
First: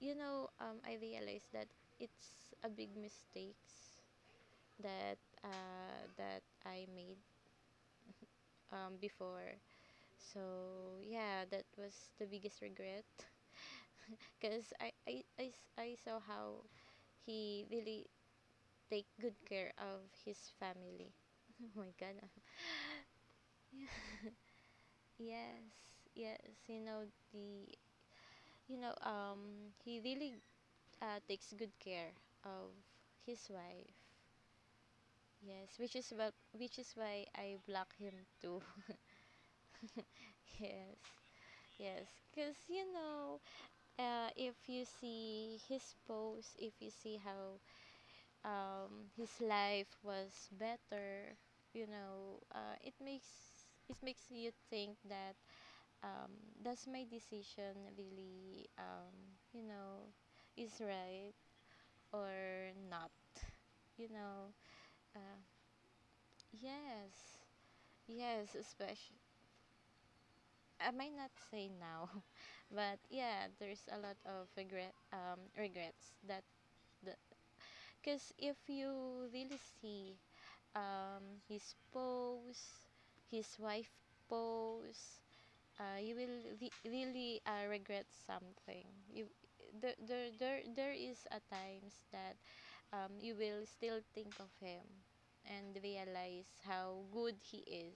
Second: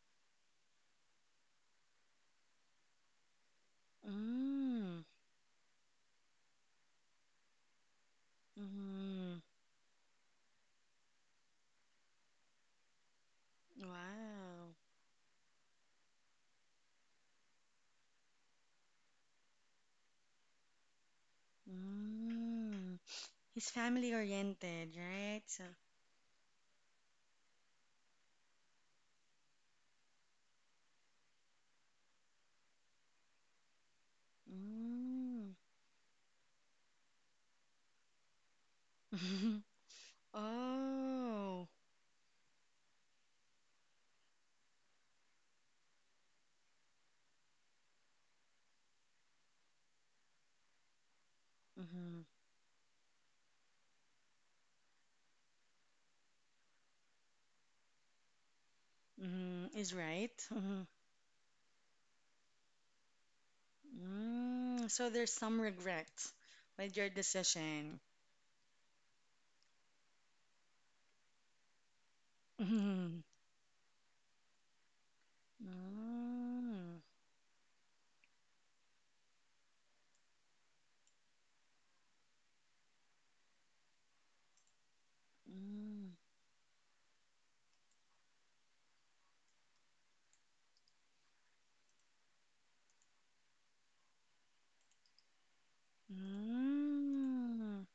I realized that it's a big mistakes Mm. that that I made, Mm-hmm. before. So yeah, that was the biggest regret because Wow. I saw how he really take good care of his family. Oh my God. Mm. He's family oriented, right? yes. So, Yes, you know the you know he really takes good care of his wife. mm. Yes, which is why I block him too. yes. Oh. Yes, cuz you know if you see his posts, if you see how, his life was better, Mm-hmm. It makes you think that, um, does my decision really, you Mm-hmm. Is know right. is Mm-hmm. right or not, you know Mm. So there's uh, some regret with your yes, decision. yes, especially I might not say now, but Mm. yeah, there's a lot of regret, regrets that, Mm. because if you really see, his pose, his wife pose. Uh, Mm. you will re- really regret something. You there, there there there is a times that, you will still think of him and realize how good he Mm. is,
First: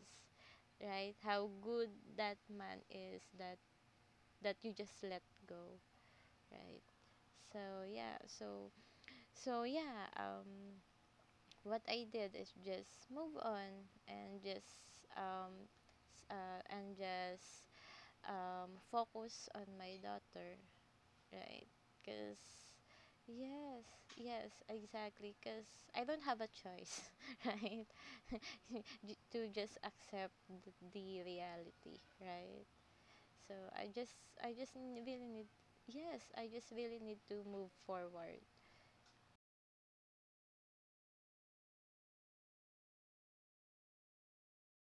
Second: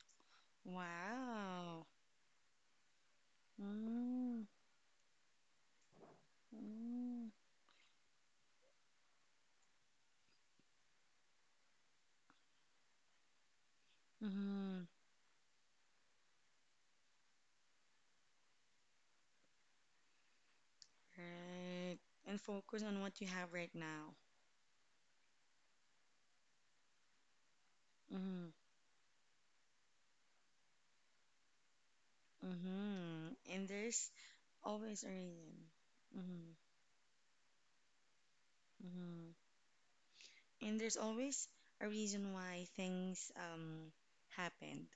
right? How Wow. good that man is that Mm. that you just let go, right? Mm. So yeah, so, so yeah, what I did is just move on and just, Mm. um s- uh, and just focus on my daughter, right? Right. Cuz And focus on what you have right yes, now. yes, exactly cuz I don't have a choice, right? Mm-hmm. To just accept the reality, right? Mm-hmm. So And there's I just n- always a really need reason. yes, I Mm-hmm. just really need to move forward. Mm-hmm. And there's always a reason why things happened,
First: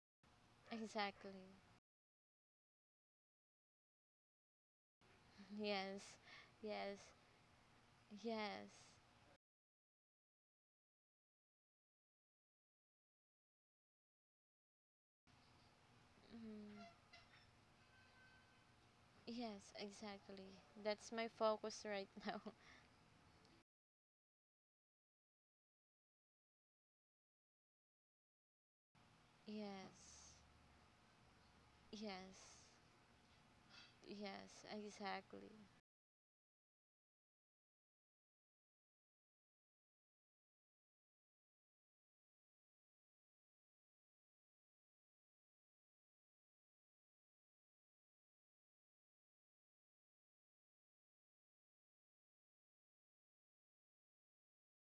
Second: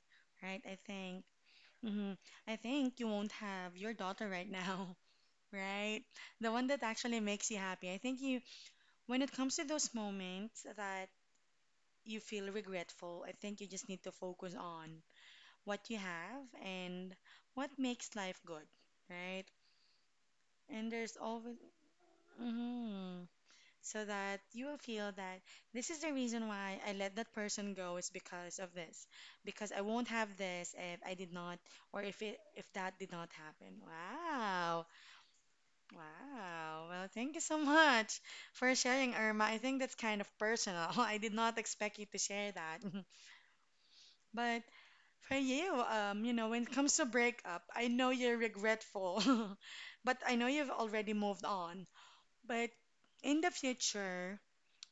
right? I think. Exactly. Mm-hmm. I think you won't have your daughter right now, Yes. right? The one that Yes. actually makes you happy. Yes. When it comes to those moments that you feel regretful, I think you just need to focus on what you have Mm, and what makes life good, right? yes, exactly. And That's there's my always. focus right now. Mm-hmm. So that you will feel that this is the reason why I let that person go is because of this, because I won't have Yes. this if I did not or Yes. if that did not happen. Yes, Wow. exactly. Wow. Well, thank you so much for sharing, Irma. I think that's kind of personal. I did not expect you to share that. But for you, you know, when it comes to breakup, I know you're regretful, but I know you've already moved on. But in the future,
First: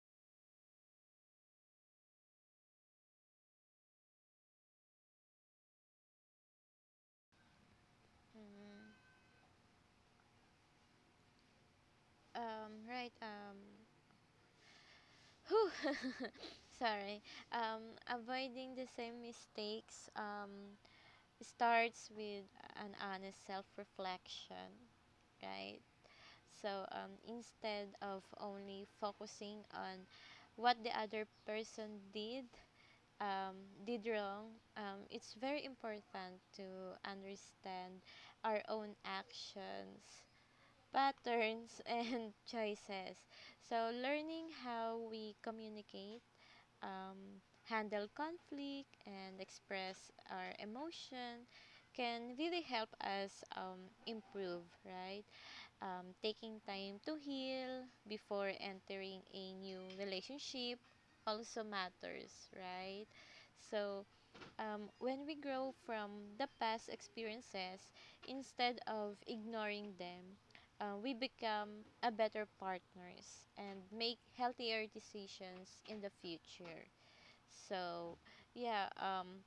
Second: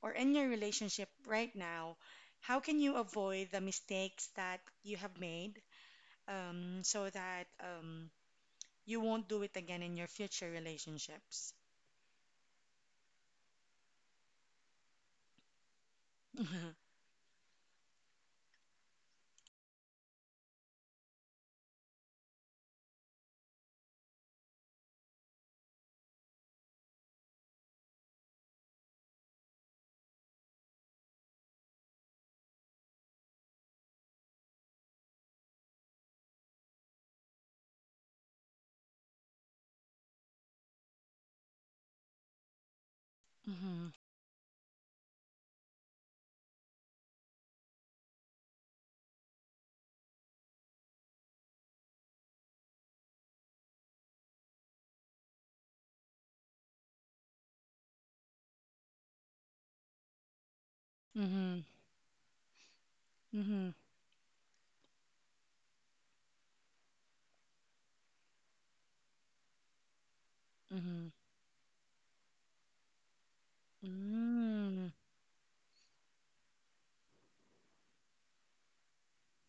or in your relationship right now, how can you avoid the mistakes that you have made so that you Mm. won't do it again in your future relationships? Right, whew. Mhm. Sorry. Avoiding the same mistakes, starts with an honest self reflection, right? So, instead of only focusing on what the other person um, did wrong, it's very important to understand our own actions, patterns, and choices. Mhm. So, learning how we communicate, handle conflict, and express our emotion can really help us, improve, right? Taking time to heal before entering a new relationship Mhm. also matters, right? Mhm. So, when we grow from the past experiences instead of ignoring them, Mhm. we become a better partners and make healthier Mm. decisions in the future. So, yeah, um,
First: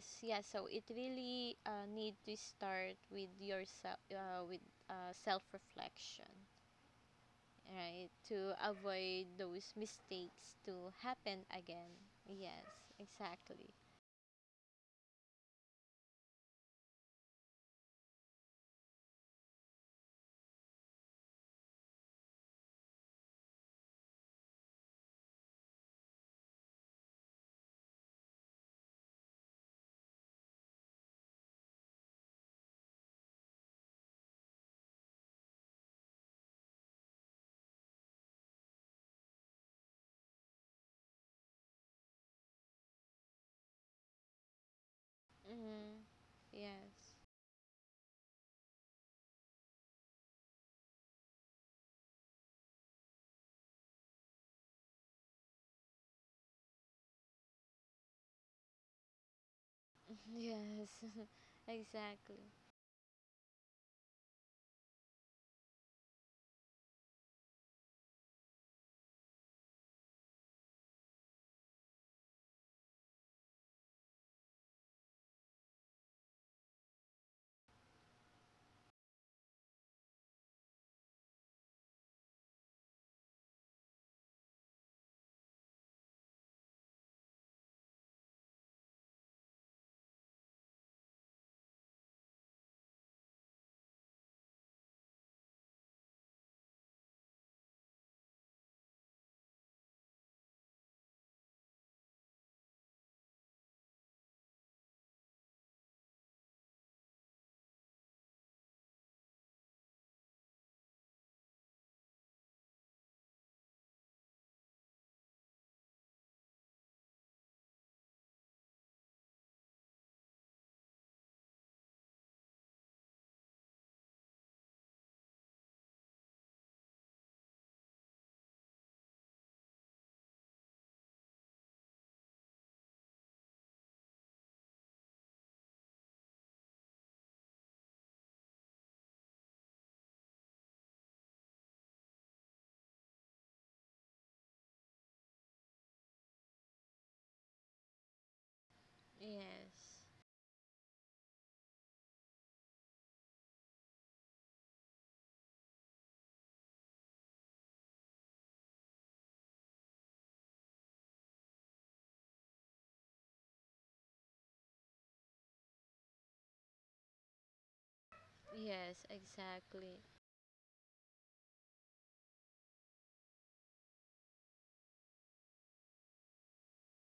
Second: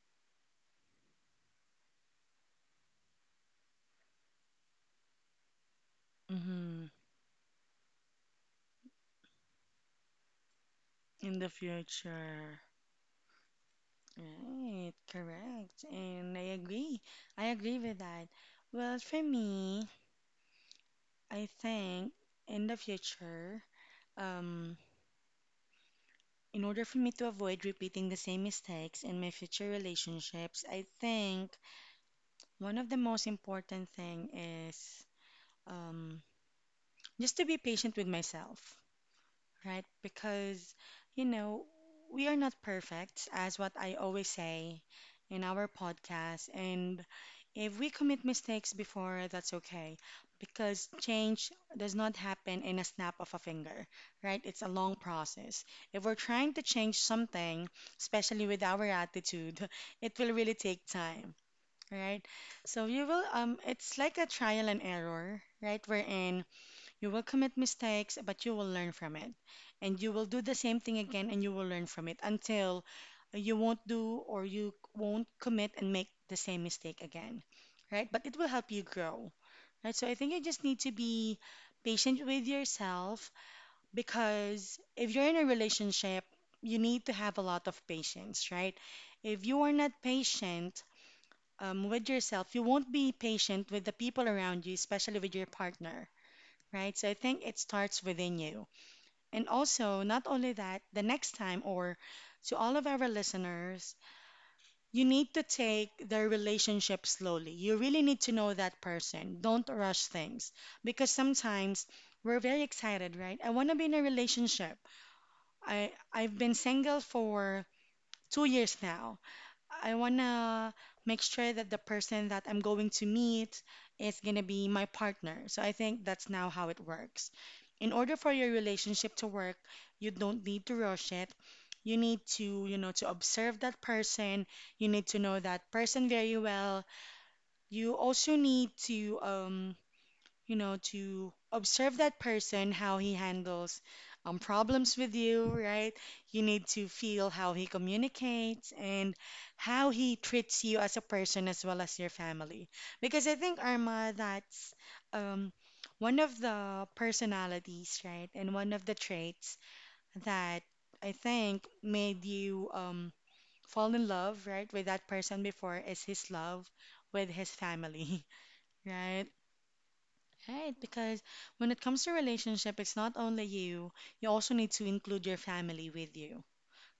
s- yeah. So it really need to start with yourself, with self reflection, Mhm. right? To avoid those mistakes to In happen the again. future. Yes, exactly. Right, correct. And I agree. I agree with that. Well, for me, I think in the future, um, in order for me to avoid repeating the same mistakes in my future relationships, I think one of the most important thing is um, just to be patient with myself right? Because, you know, we are not perfect, as what I always say in our Mm-hmm. podcast. And Yes. if we commit mistakes before, that's okay. Because change does not happen in a snap of a finger, right? It's a long process. If we're trying to change something, especially with our attitude, it will really take Yes, time, right? exactly. So you will, it's like a trial and error, right? Wherein you will commit mistakes, but you will learn from it. And you will do the same thing again and you will learn from it until you won't do or you won't commit and make the same mistake again, right? But it will help you grow, right? So I think you just need to be patient with yourself because if you're in a relationship, you need to have a lot of patience, right? If you are not patient, with yourself, you won't be patient with the people around you, especially with your partner right? So I think it starts within you. And also, not only that, the next time, or to all of our listeners, you need to take their relationship slowly. You really need to know that person. Don't rush things because sometimes we're very excited, right? I want to be in a relationship. I've been single for 2 years now. I wanna make sure that the person that I'm going to meet is gonna be my partner. So I think that's now how it works. In order for your relationship to work, you don't need to rush it. You need to, you know, to observe that person. You need to know that person very well. You also need to you know, to observe that person, how he handles problems with you, right? You need to feel how he communicates and how Yes, he treats you as a person as well as your family. Because I think, Arma, that's um, one of the personalities, right? And one of the traits that I think made you fall in love, right, with that person before is his love with his family, yes, right? exactly. Right, because when it comes to relationship, it's not only you, you also need to include your family with you,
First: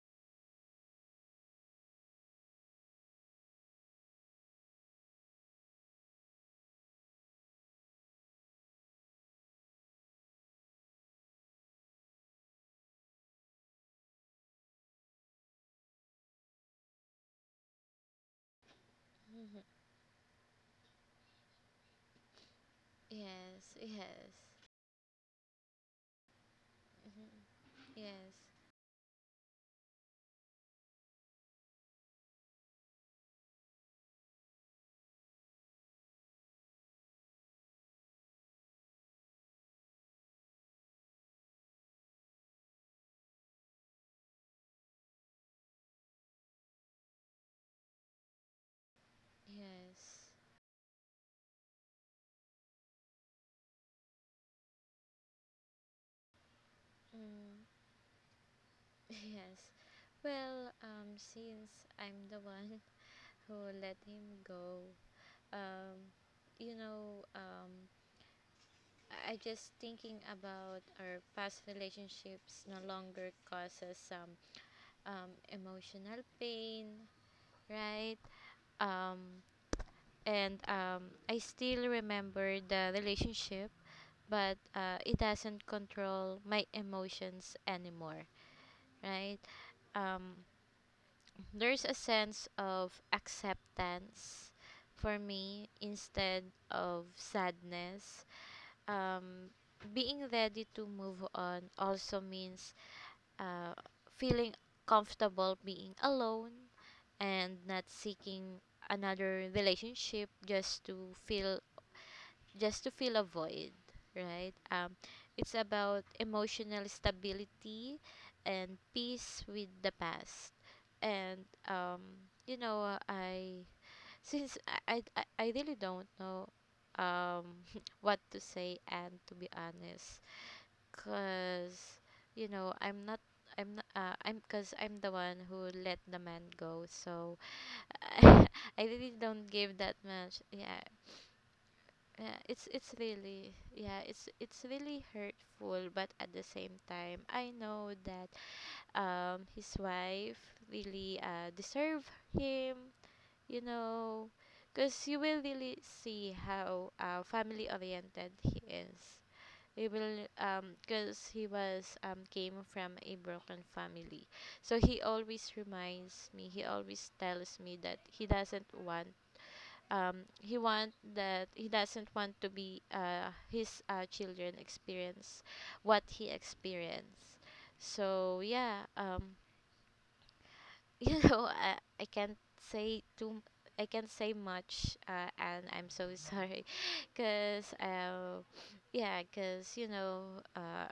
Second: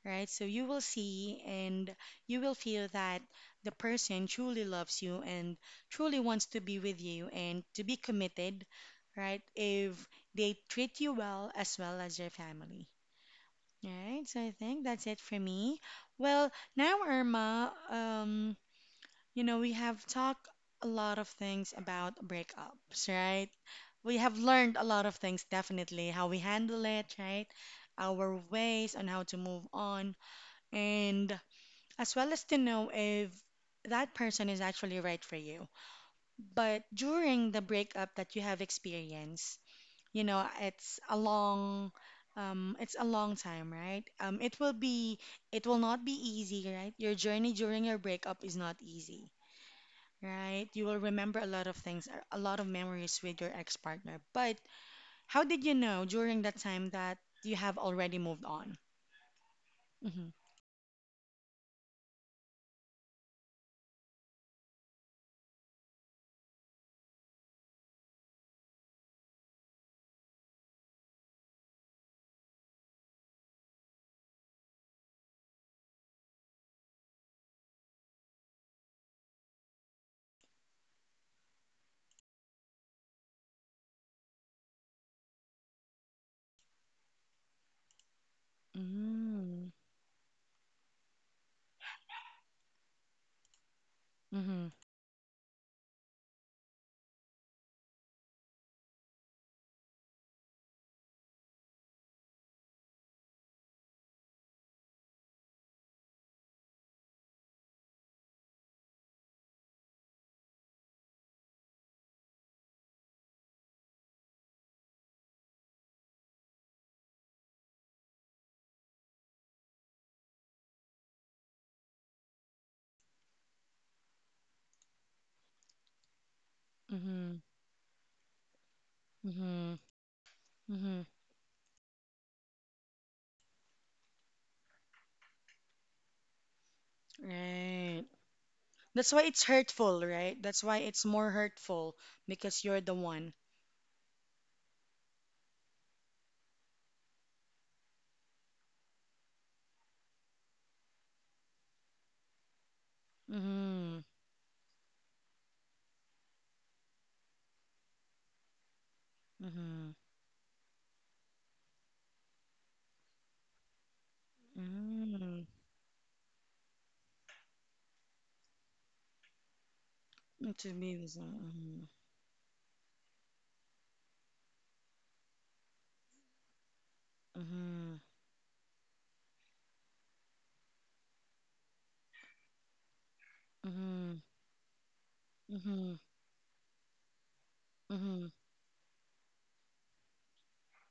right? So you will see and you will feel that the person truly loves you and truly wants to be with you and to be committed, right? If they treat you well as your family. Right, so I think that's it for me. Well, now Irma, you know, Mhm. we have talked a lot of things about breakups, right? Yes, We yes. have learned a lot of things, definitely, how we handle it, Mhm. right? Yes, Our ways on how to move on, and as well as to know if that person is actually right for you. But during the breakup that you have experienced, you know, it's a long time, right? It will not be easy, right? Your journey during your breakup is not easy. yes, Right, you will remember a lot of things, a lot of memories with your ex partner, but how did you know during that time that you mm, have already moved on? yes. Mm-hmm. Well, since I'm the one who let him go, um, you know, um, I just thinking about our past relationships no longer causes some emotional pain, right? Um, and I still remember the relationship, but it doesn't control my emotions anymore, right? Mm-hmm. Um, there's a sense of acceptance Mm-hmm. for me instead of sadness. Um, being ready to move on also means, uh, feeling comfortable being alone and not seeking another relationship, just to fill a void, right? It's about emotional stability and peace with the past. And, you know, I since I really don't know, Mm-hmm. um what to say, and to be Mm-hmm. honest, Mm-hmm. cause, I'm not. I'm not, I'm because I'm the one who let the man go, so Right. I really That's why it's don't give that hurtful, much. right? That's Yeah, why it's more hurtful yeah, because it's you're the one. really yeah, it's really hurtful, but at the same time, I know that his wife really deserve him, you Mm-hmm. know, because you will really see how family oriented he is. He Mm-hmm. will because he was came from a broken family, so he Mm-hmm. always reminds me, he always tells me that he doesn't want, To be with someone. To be his children experience what he experienced. Mm-hmm. So yeah, you know i, I can't say too I can't Mm-hmm. say much, and I'm Mm-hmm. so sorry because, Mm-hmm. Yeah, because you know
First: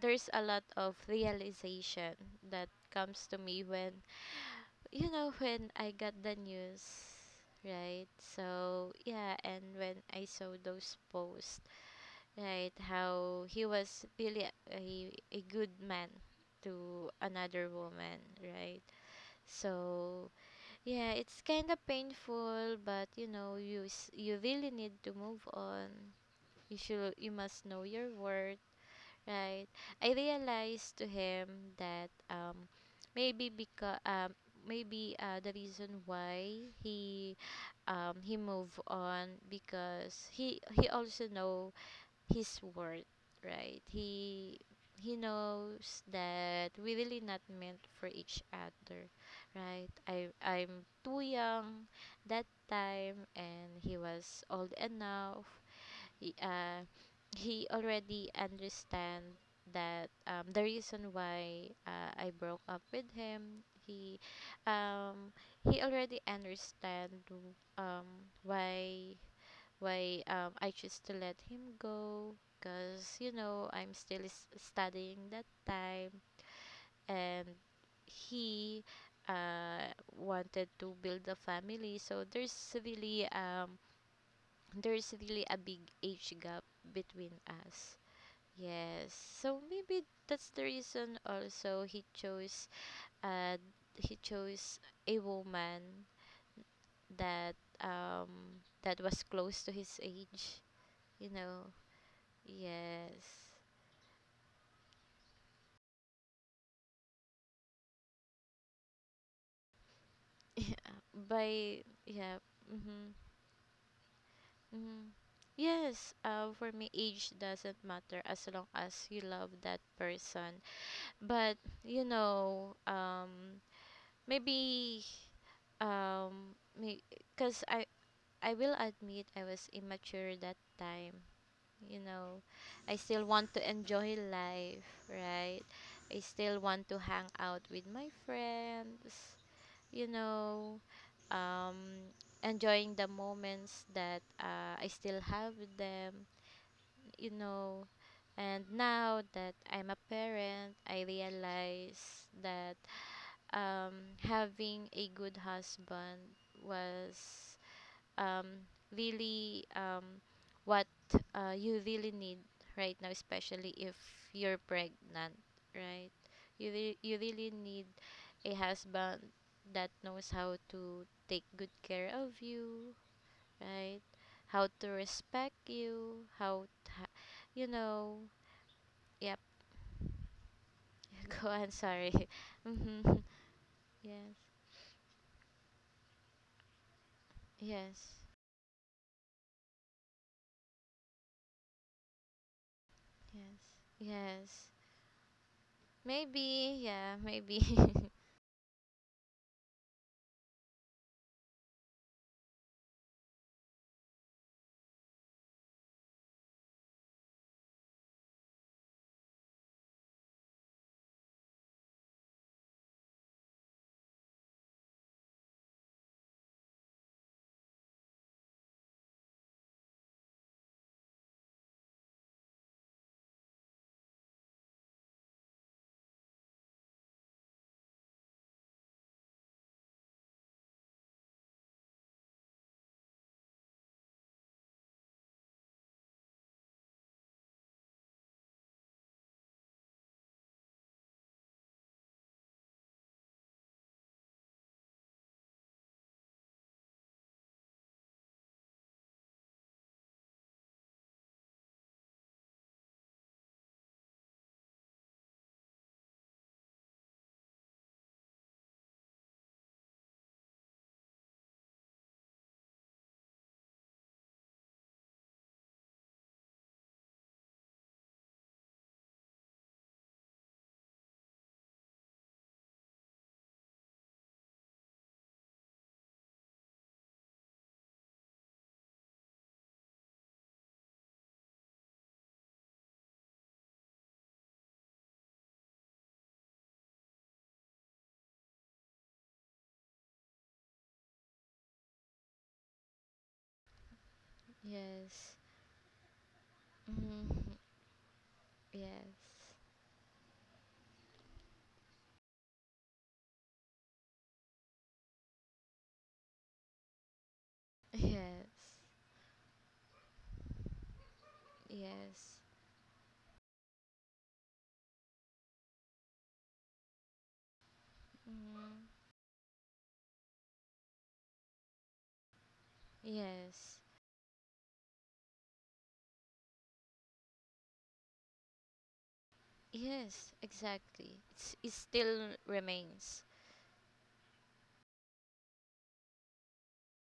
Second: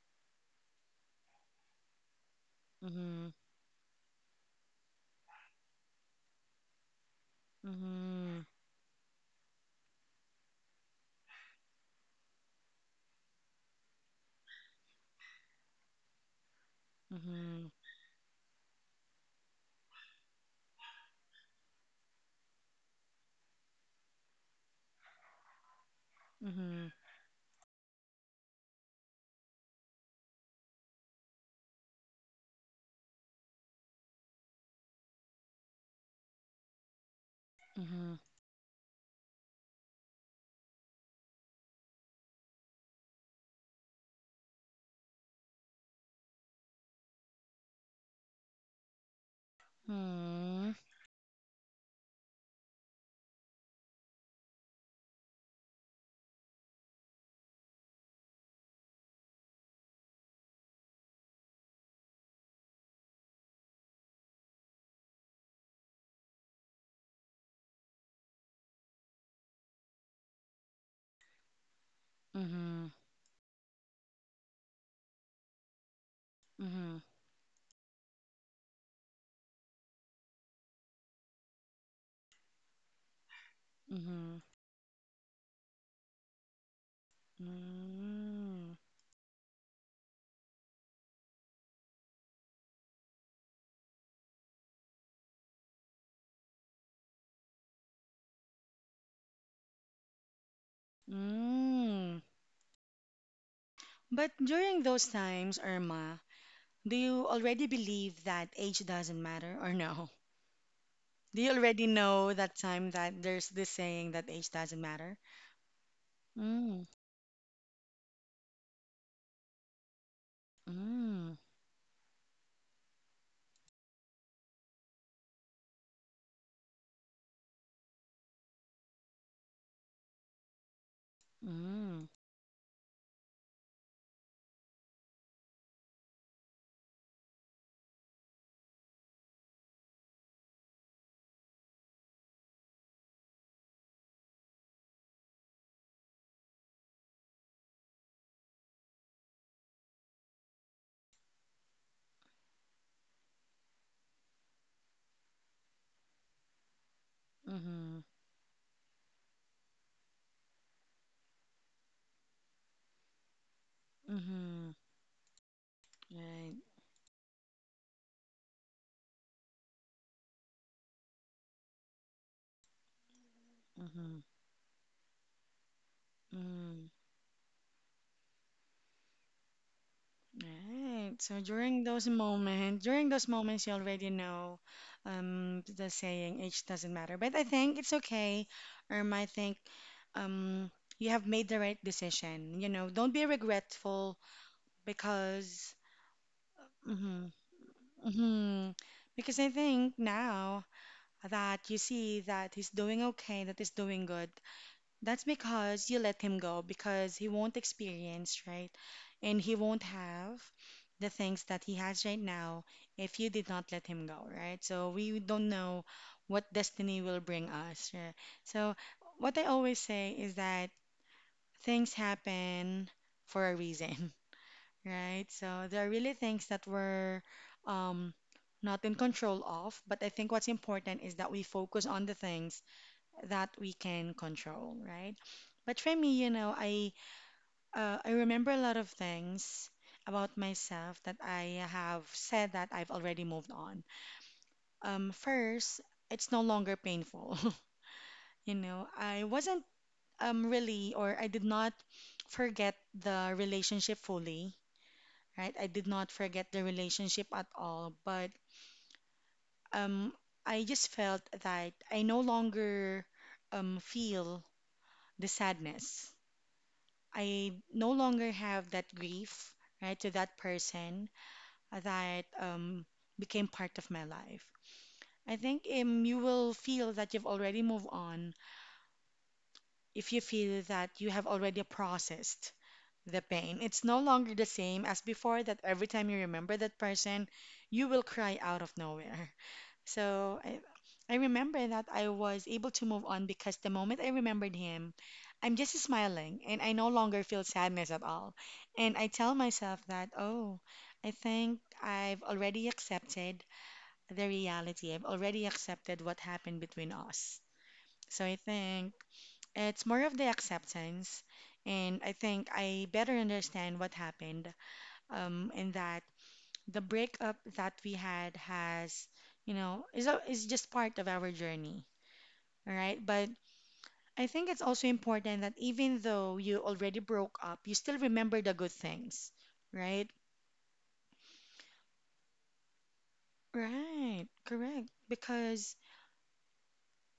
there's a lot of realization that comes Mm-hmm. to me when you know when I got the news, right? Mm-hmm. So yeah, and when I saw those posts, right, how he was really a good man to Mm-hmm. another Mm-hmm. woman, right? So yeah, it's kind of painful, but, you really need to move on. You Mm-hmm. should you must know your worth. Right. I realized to him that, maybe because maybe the reason why he, Mm-hmm. he moved on because he also know his worth, right? He knows that we really not meant for each other, right? I Mm-hmm. I'm too young that time and he was old enough. He, uh, he already understand that, the reason why, I broke up with him. He um, he already understand, um, why why I choose to let him go because, I'm still studying that time, Mm-hmm. and he wanted to build a family, so there's really, Mm-hmm. A big age gap between us. Mm. Yes. So maybe that's the reason also he chose, uh he chose a woman that, that was close to his age, you know. Mm. Yes. But during those times, Irma, do you already believe that age doesn't matter or no? Yeah. Do you By already know yeah. that time Mhm. that there's this saying that age doesn't Mhm. matter? Yes, for Mm. me, age doesn't matter as long as you love that person. Mm. But, you know, um, maybe, because I will admit I was immature that time. You Mm. know, I still want to enjoy life, right? I still want to hang out with my friends, you know, um enjoying the moments that, I still have with them, you know. And now that I'm a parent, I realize that, um, having a good husband was, Mm-hmm. um, really, what, you really need right now, especially if you're Mm-hmm. pregnant, right? Right. You really need a husband that knows how to take good care of you, right? Mm-hmm. How to respect you, how, Mm. t- you know, yep, Right. Go on, sorry. During Mhm. those moments, you already Yes, know the saying, age doesn't matter. But I think it's yes, okay. I think um, you have made the right decision. You know, don't be yes, regretful yes. because, Maybe, yeah, hmm maybe. hmm because I think now that you see that he's doing okay, that he's doing good, that's because you let him go because he won't experience, right? And he won't have the things that he has right now if you did not let him go, right? So we don't know what destiny will bring us. Right? So what I always say is that things happen for a reason, right? So there are really things that we're um, not in control of, but I think what's important is that we focus on the things that we can control, right? But for me, you know, I remember a lot of things about myself that I have said that I've already moved on. First, it's no longer painful. You know, I wasn't really or I did not forget the relationship fully, right? I did not forget the relationship at all, but um I just felt that um feel the sadness I no longer have that grief, right, to that person that became part of my life. I think you will feel that you've already moved on if you feel that you have already processed the pain. It's no longer the same as before that every time you remember that person, you will cry out of nowhere, so I remember that I was able to move on because the moment I remembered him, yes. I'm just smiling and I no longer feel Mm-hmm. sadness at all. And I tell Yes. myself that, oh, I think I've already accepted the reality. I've already accepted what happened between us. So I Yes. think it's more of the acceptance. And I Yes. think I better understand what happened and that the breakup that we had Mm-hmm. has, you know, is just part of our journey, all right? But Yes. I think it's also important that even though you already broke up, you still remember the good things, right? Yes, exactly. It's, it still remains. Right, correct. Because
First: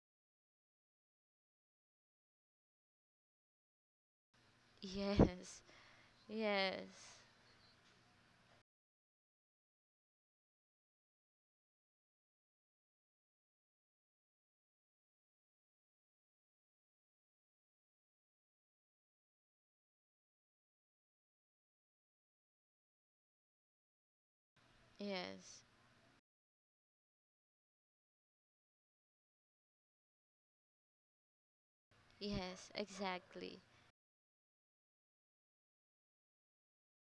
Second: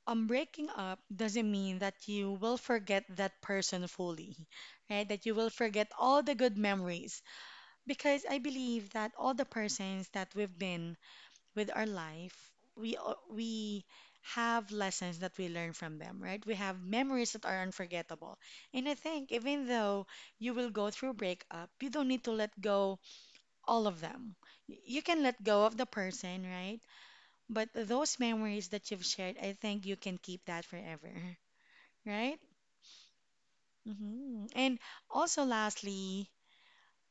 breaking up doesn't mean that you will forget that person fully, right? That you will Yes. forget all the good Yes. memories. Because I believe that all the persons that we've been with our life, we have lessons that we learn from them, right? We have memories that are unforgettable. And I think even though you will go through breakup, you don't need to let go all of them. You can let Yes. go of the person, right? But those memories that you've shared, I think you can keep that forever, right? Yes, exactly. And also lastly,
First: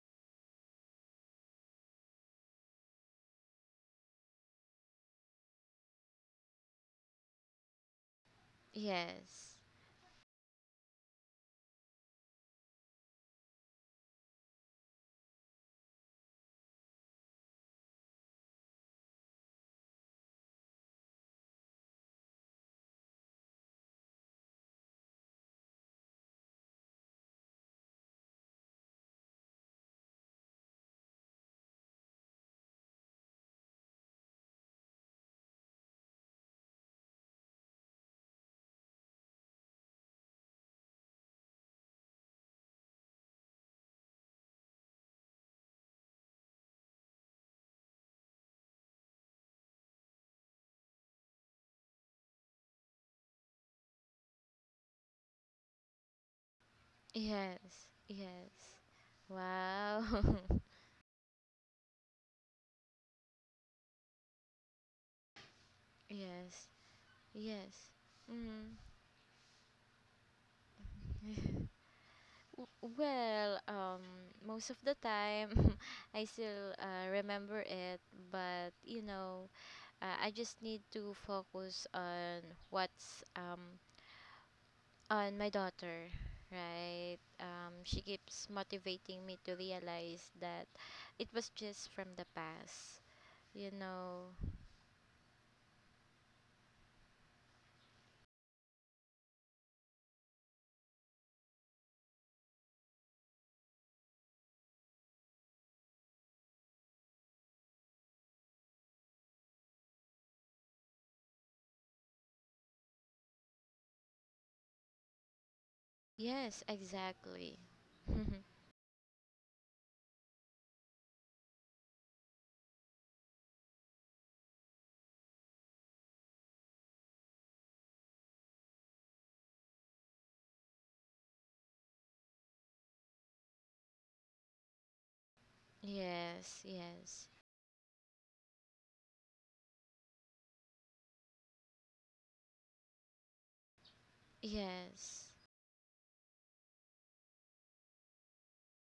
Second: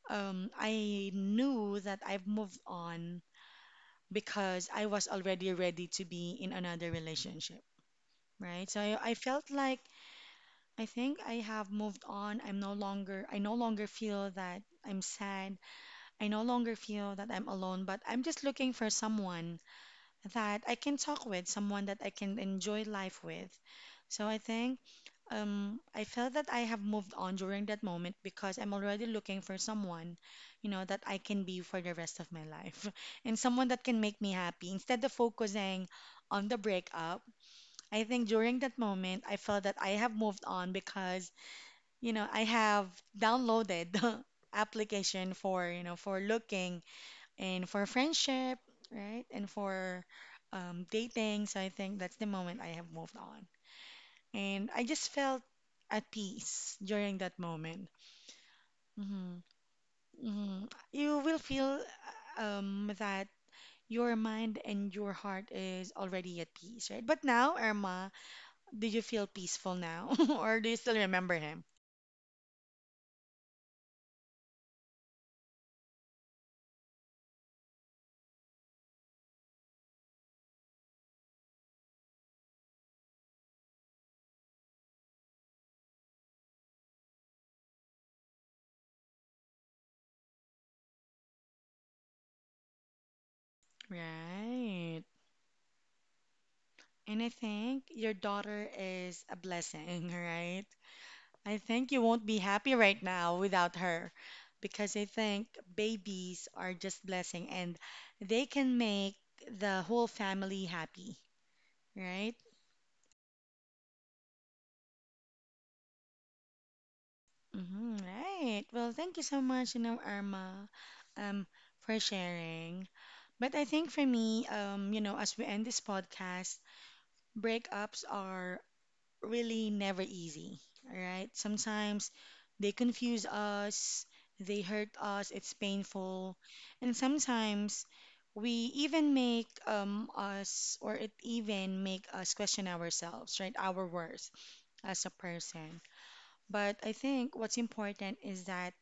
I knew that I've moved on because I was already ready to be in another relationship. Right? So I felt Yes. like I think I have moved on. I no longer feel that I'm sad. I no longer feel that I'm alone, but I'm just looking for someone that I can talk with, someone that I can enjoy life with. So I think I felt that I have moved on during that moment because I'm already looking for someone that I can be for the rest of my life and someone that can make me happy instead of focusing on the breakup. I think during that moment, I felt that I have moved on because I have downloaded the application for for looking and for friendship, right? And for dating. So I think that's the moment I have moved on. And I just felt at peace during that Yes. moment. Yes. Hmm. Wow. Hmm. You will feel that your mind and your heart is already at yes. peace, right? But now, Yes. Irma, Mm-hmm. do you feel peaceful now, or do you still remember him? Well, most of the time, I still, remember it, but, I just need to focus on, what's on my daughter, right? She keeps motivating me to realize that it was just from the past, you know. Right. And I think your daughter is a blessing, right? I think you won't be happy right now without her because I think babies are just blessing and they can make the whole family happy, right? Yes, exactly. Hmm. Right. Well, thank you so much, Irma, um, for sharing. But I think for me, as we end this podcast, breakups are really never easy, all right? Sometimes they confuse us, they hurt us, it's painful. yes, And yes, sometimes we even make us, or it even make us question ourselves, right? Our worth as a yes. person. But I think what's important is that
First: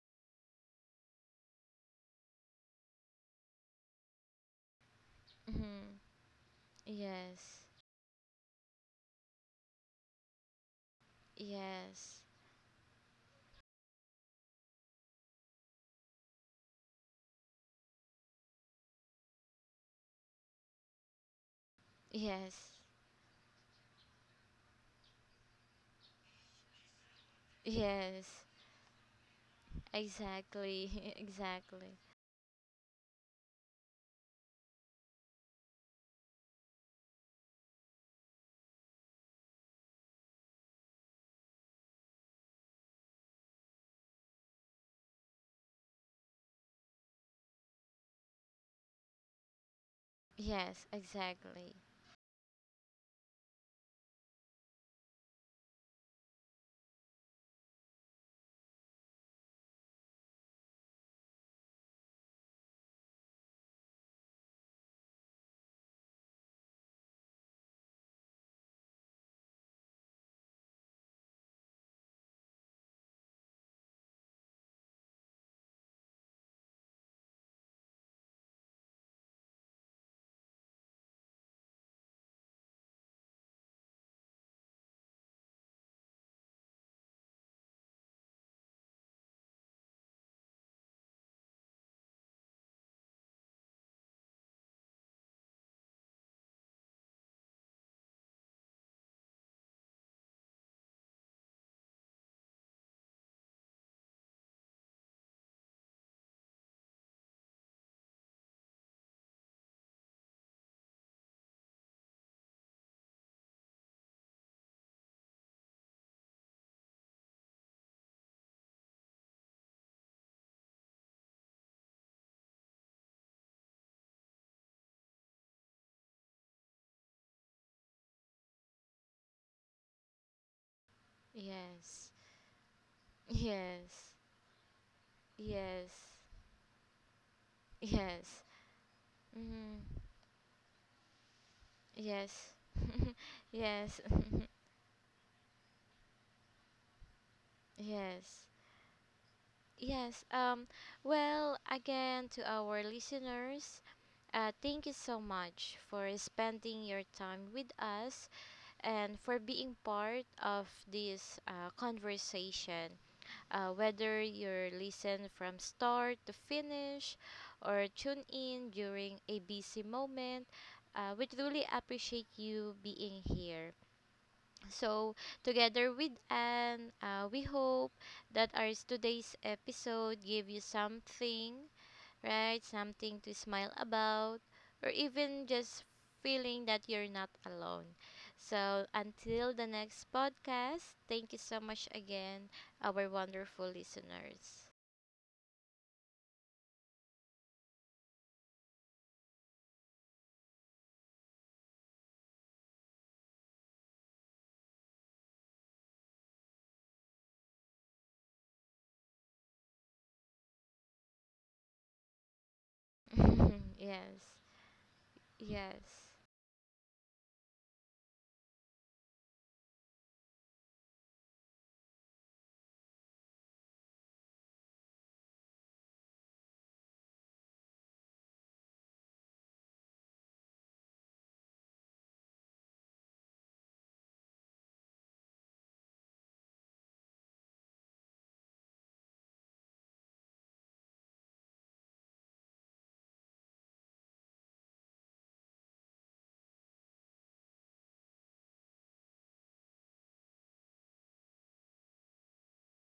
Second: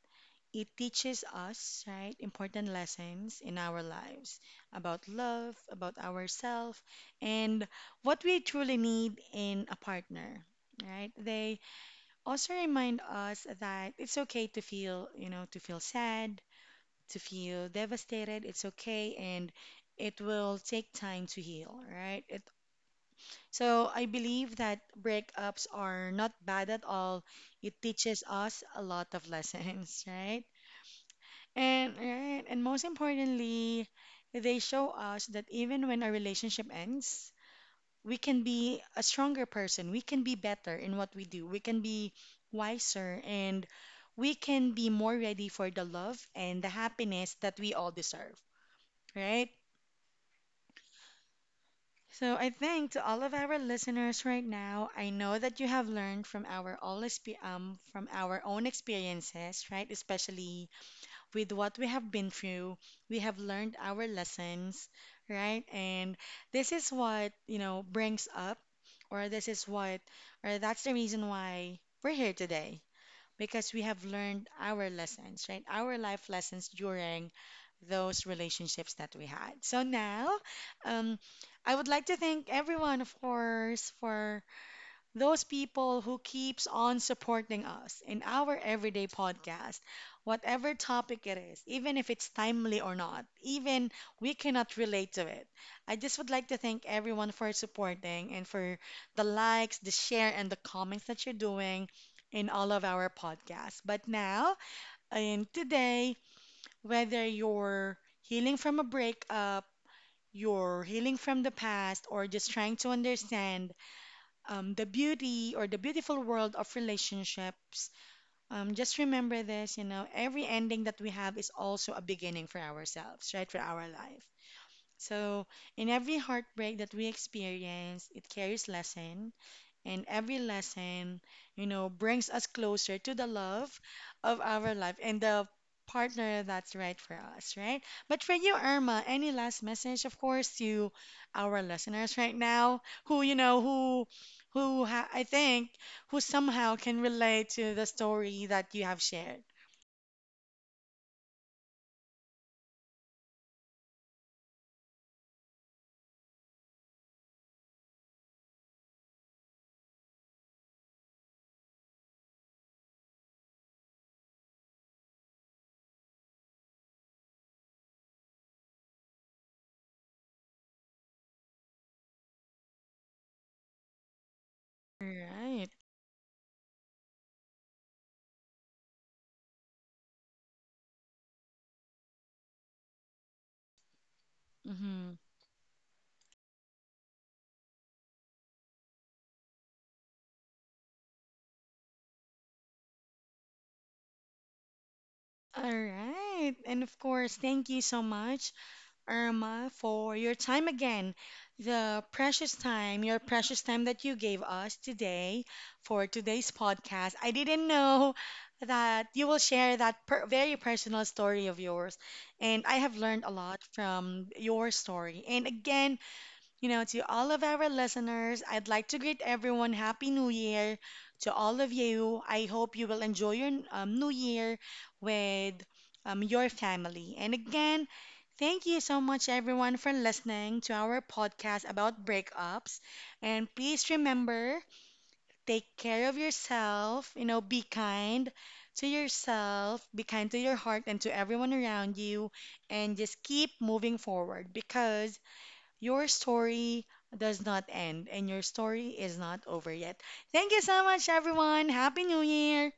it teaches us, right, important lessons in our lives about love, about Hmm, ourselves, yes, and what we truly need in a partner, right? They yes. also remind us that it's okay to feel, to feel sad, to feel devastated. It's okay, and it will take time to heal, right? It, Yes. so I believe that breakups are not bad at all. It teaches Yes. us a lot of lessons, right? Exactly. And exactly. right, and most importantly, they show us that even when a relationship ends, we can be a stronger person. We can be better in what we do. We can be wiser and we can be more ready for the love and the happiness that we all deserve, right? Yes, exactly. So I think to all of our listeners right now, I know that you have learned from from our own experiences, right? Especially with what we have been through. We have learned our lessons, right? And this is what brings up, or this is what, or that's the reason why we're here today. Because we have learned our lessons, right? Our life lessons during those relationships that we had. So now, um, I would like to thank everyone, of course, for those people who keeps on supporting us in our everyday podcast, whatever topic it is, even if it's timely or not, even we cannot relate to it. I just would like to thank everyone for supporting and for the likes, the share, and the comments that you're doing in all of our podcasts. But now, and today, whether you're healing from a breakup, you're healing from the past, or just trying to understand the beauty or the beautiful world of relationships. Just remember this, every ending that we have is also a beginning for ourselves, right? For our life. So, in every heartbreak that we experience, it carries lesson and every lesson, Yes. brings us closer to the love Yes. of our life and the Yes. partner that's right for us, right? But for Yes. you, Irma, any last Mm, message, of course, to our listeners right yes. now who, you know, yes. Who ha I think, who somehow can relate to the yes. story that you have shared. Yes. Well, again to our listeners, thank you so much for spending your time with us and for being part of this, conversation. Whether you're listen from start to finish or tune in during a busy moment, we truly appreciate you being here. So, Right. Right. together with Anne, we hope that our today's episode gave you something, right? Something to smile about, or Mm-hmm. even just feeling that you're not alone. So, until the next podcast, thank you so much again, our wonderful listeners. All right. And of course, thank you so much Irma, for your time again. The precious time, your precious time that you gave us today for today's podcast. I didn't know that you will share that per very personal story of yours, and I have learned a lot from yes, your story. And again, yes. you know, to all of our listeners, I'd like to greet everyone Happy New Year to all of you. I hope you will enjoy your New Year with your family. And again, thank you so much, everyone, for listening to our podcast about breakups. And please remember take care of yourself, be kind to yourself, be kind to your heart and to everyone around you, and just keep moving forward because your story does not end, and your story is not over yet. Thank you so much, everyone. Happy New Year!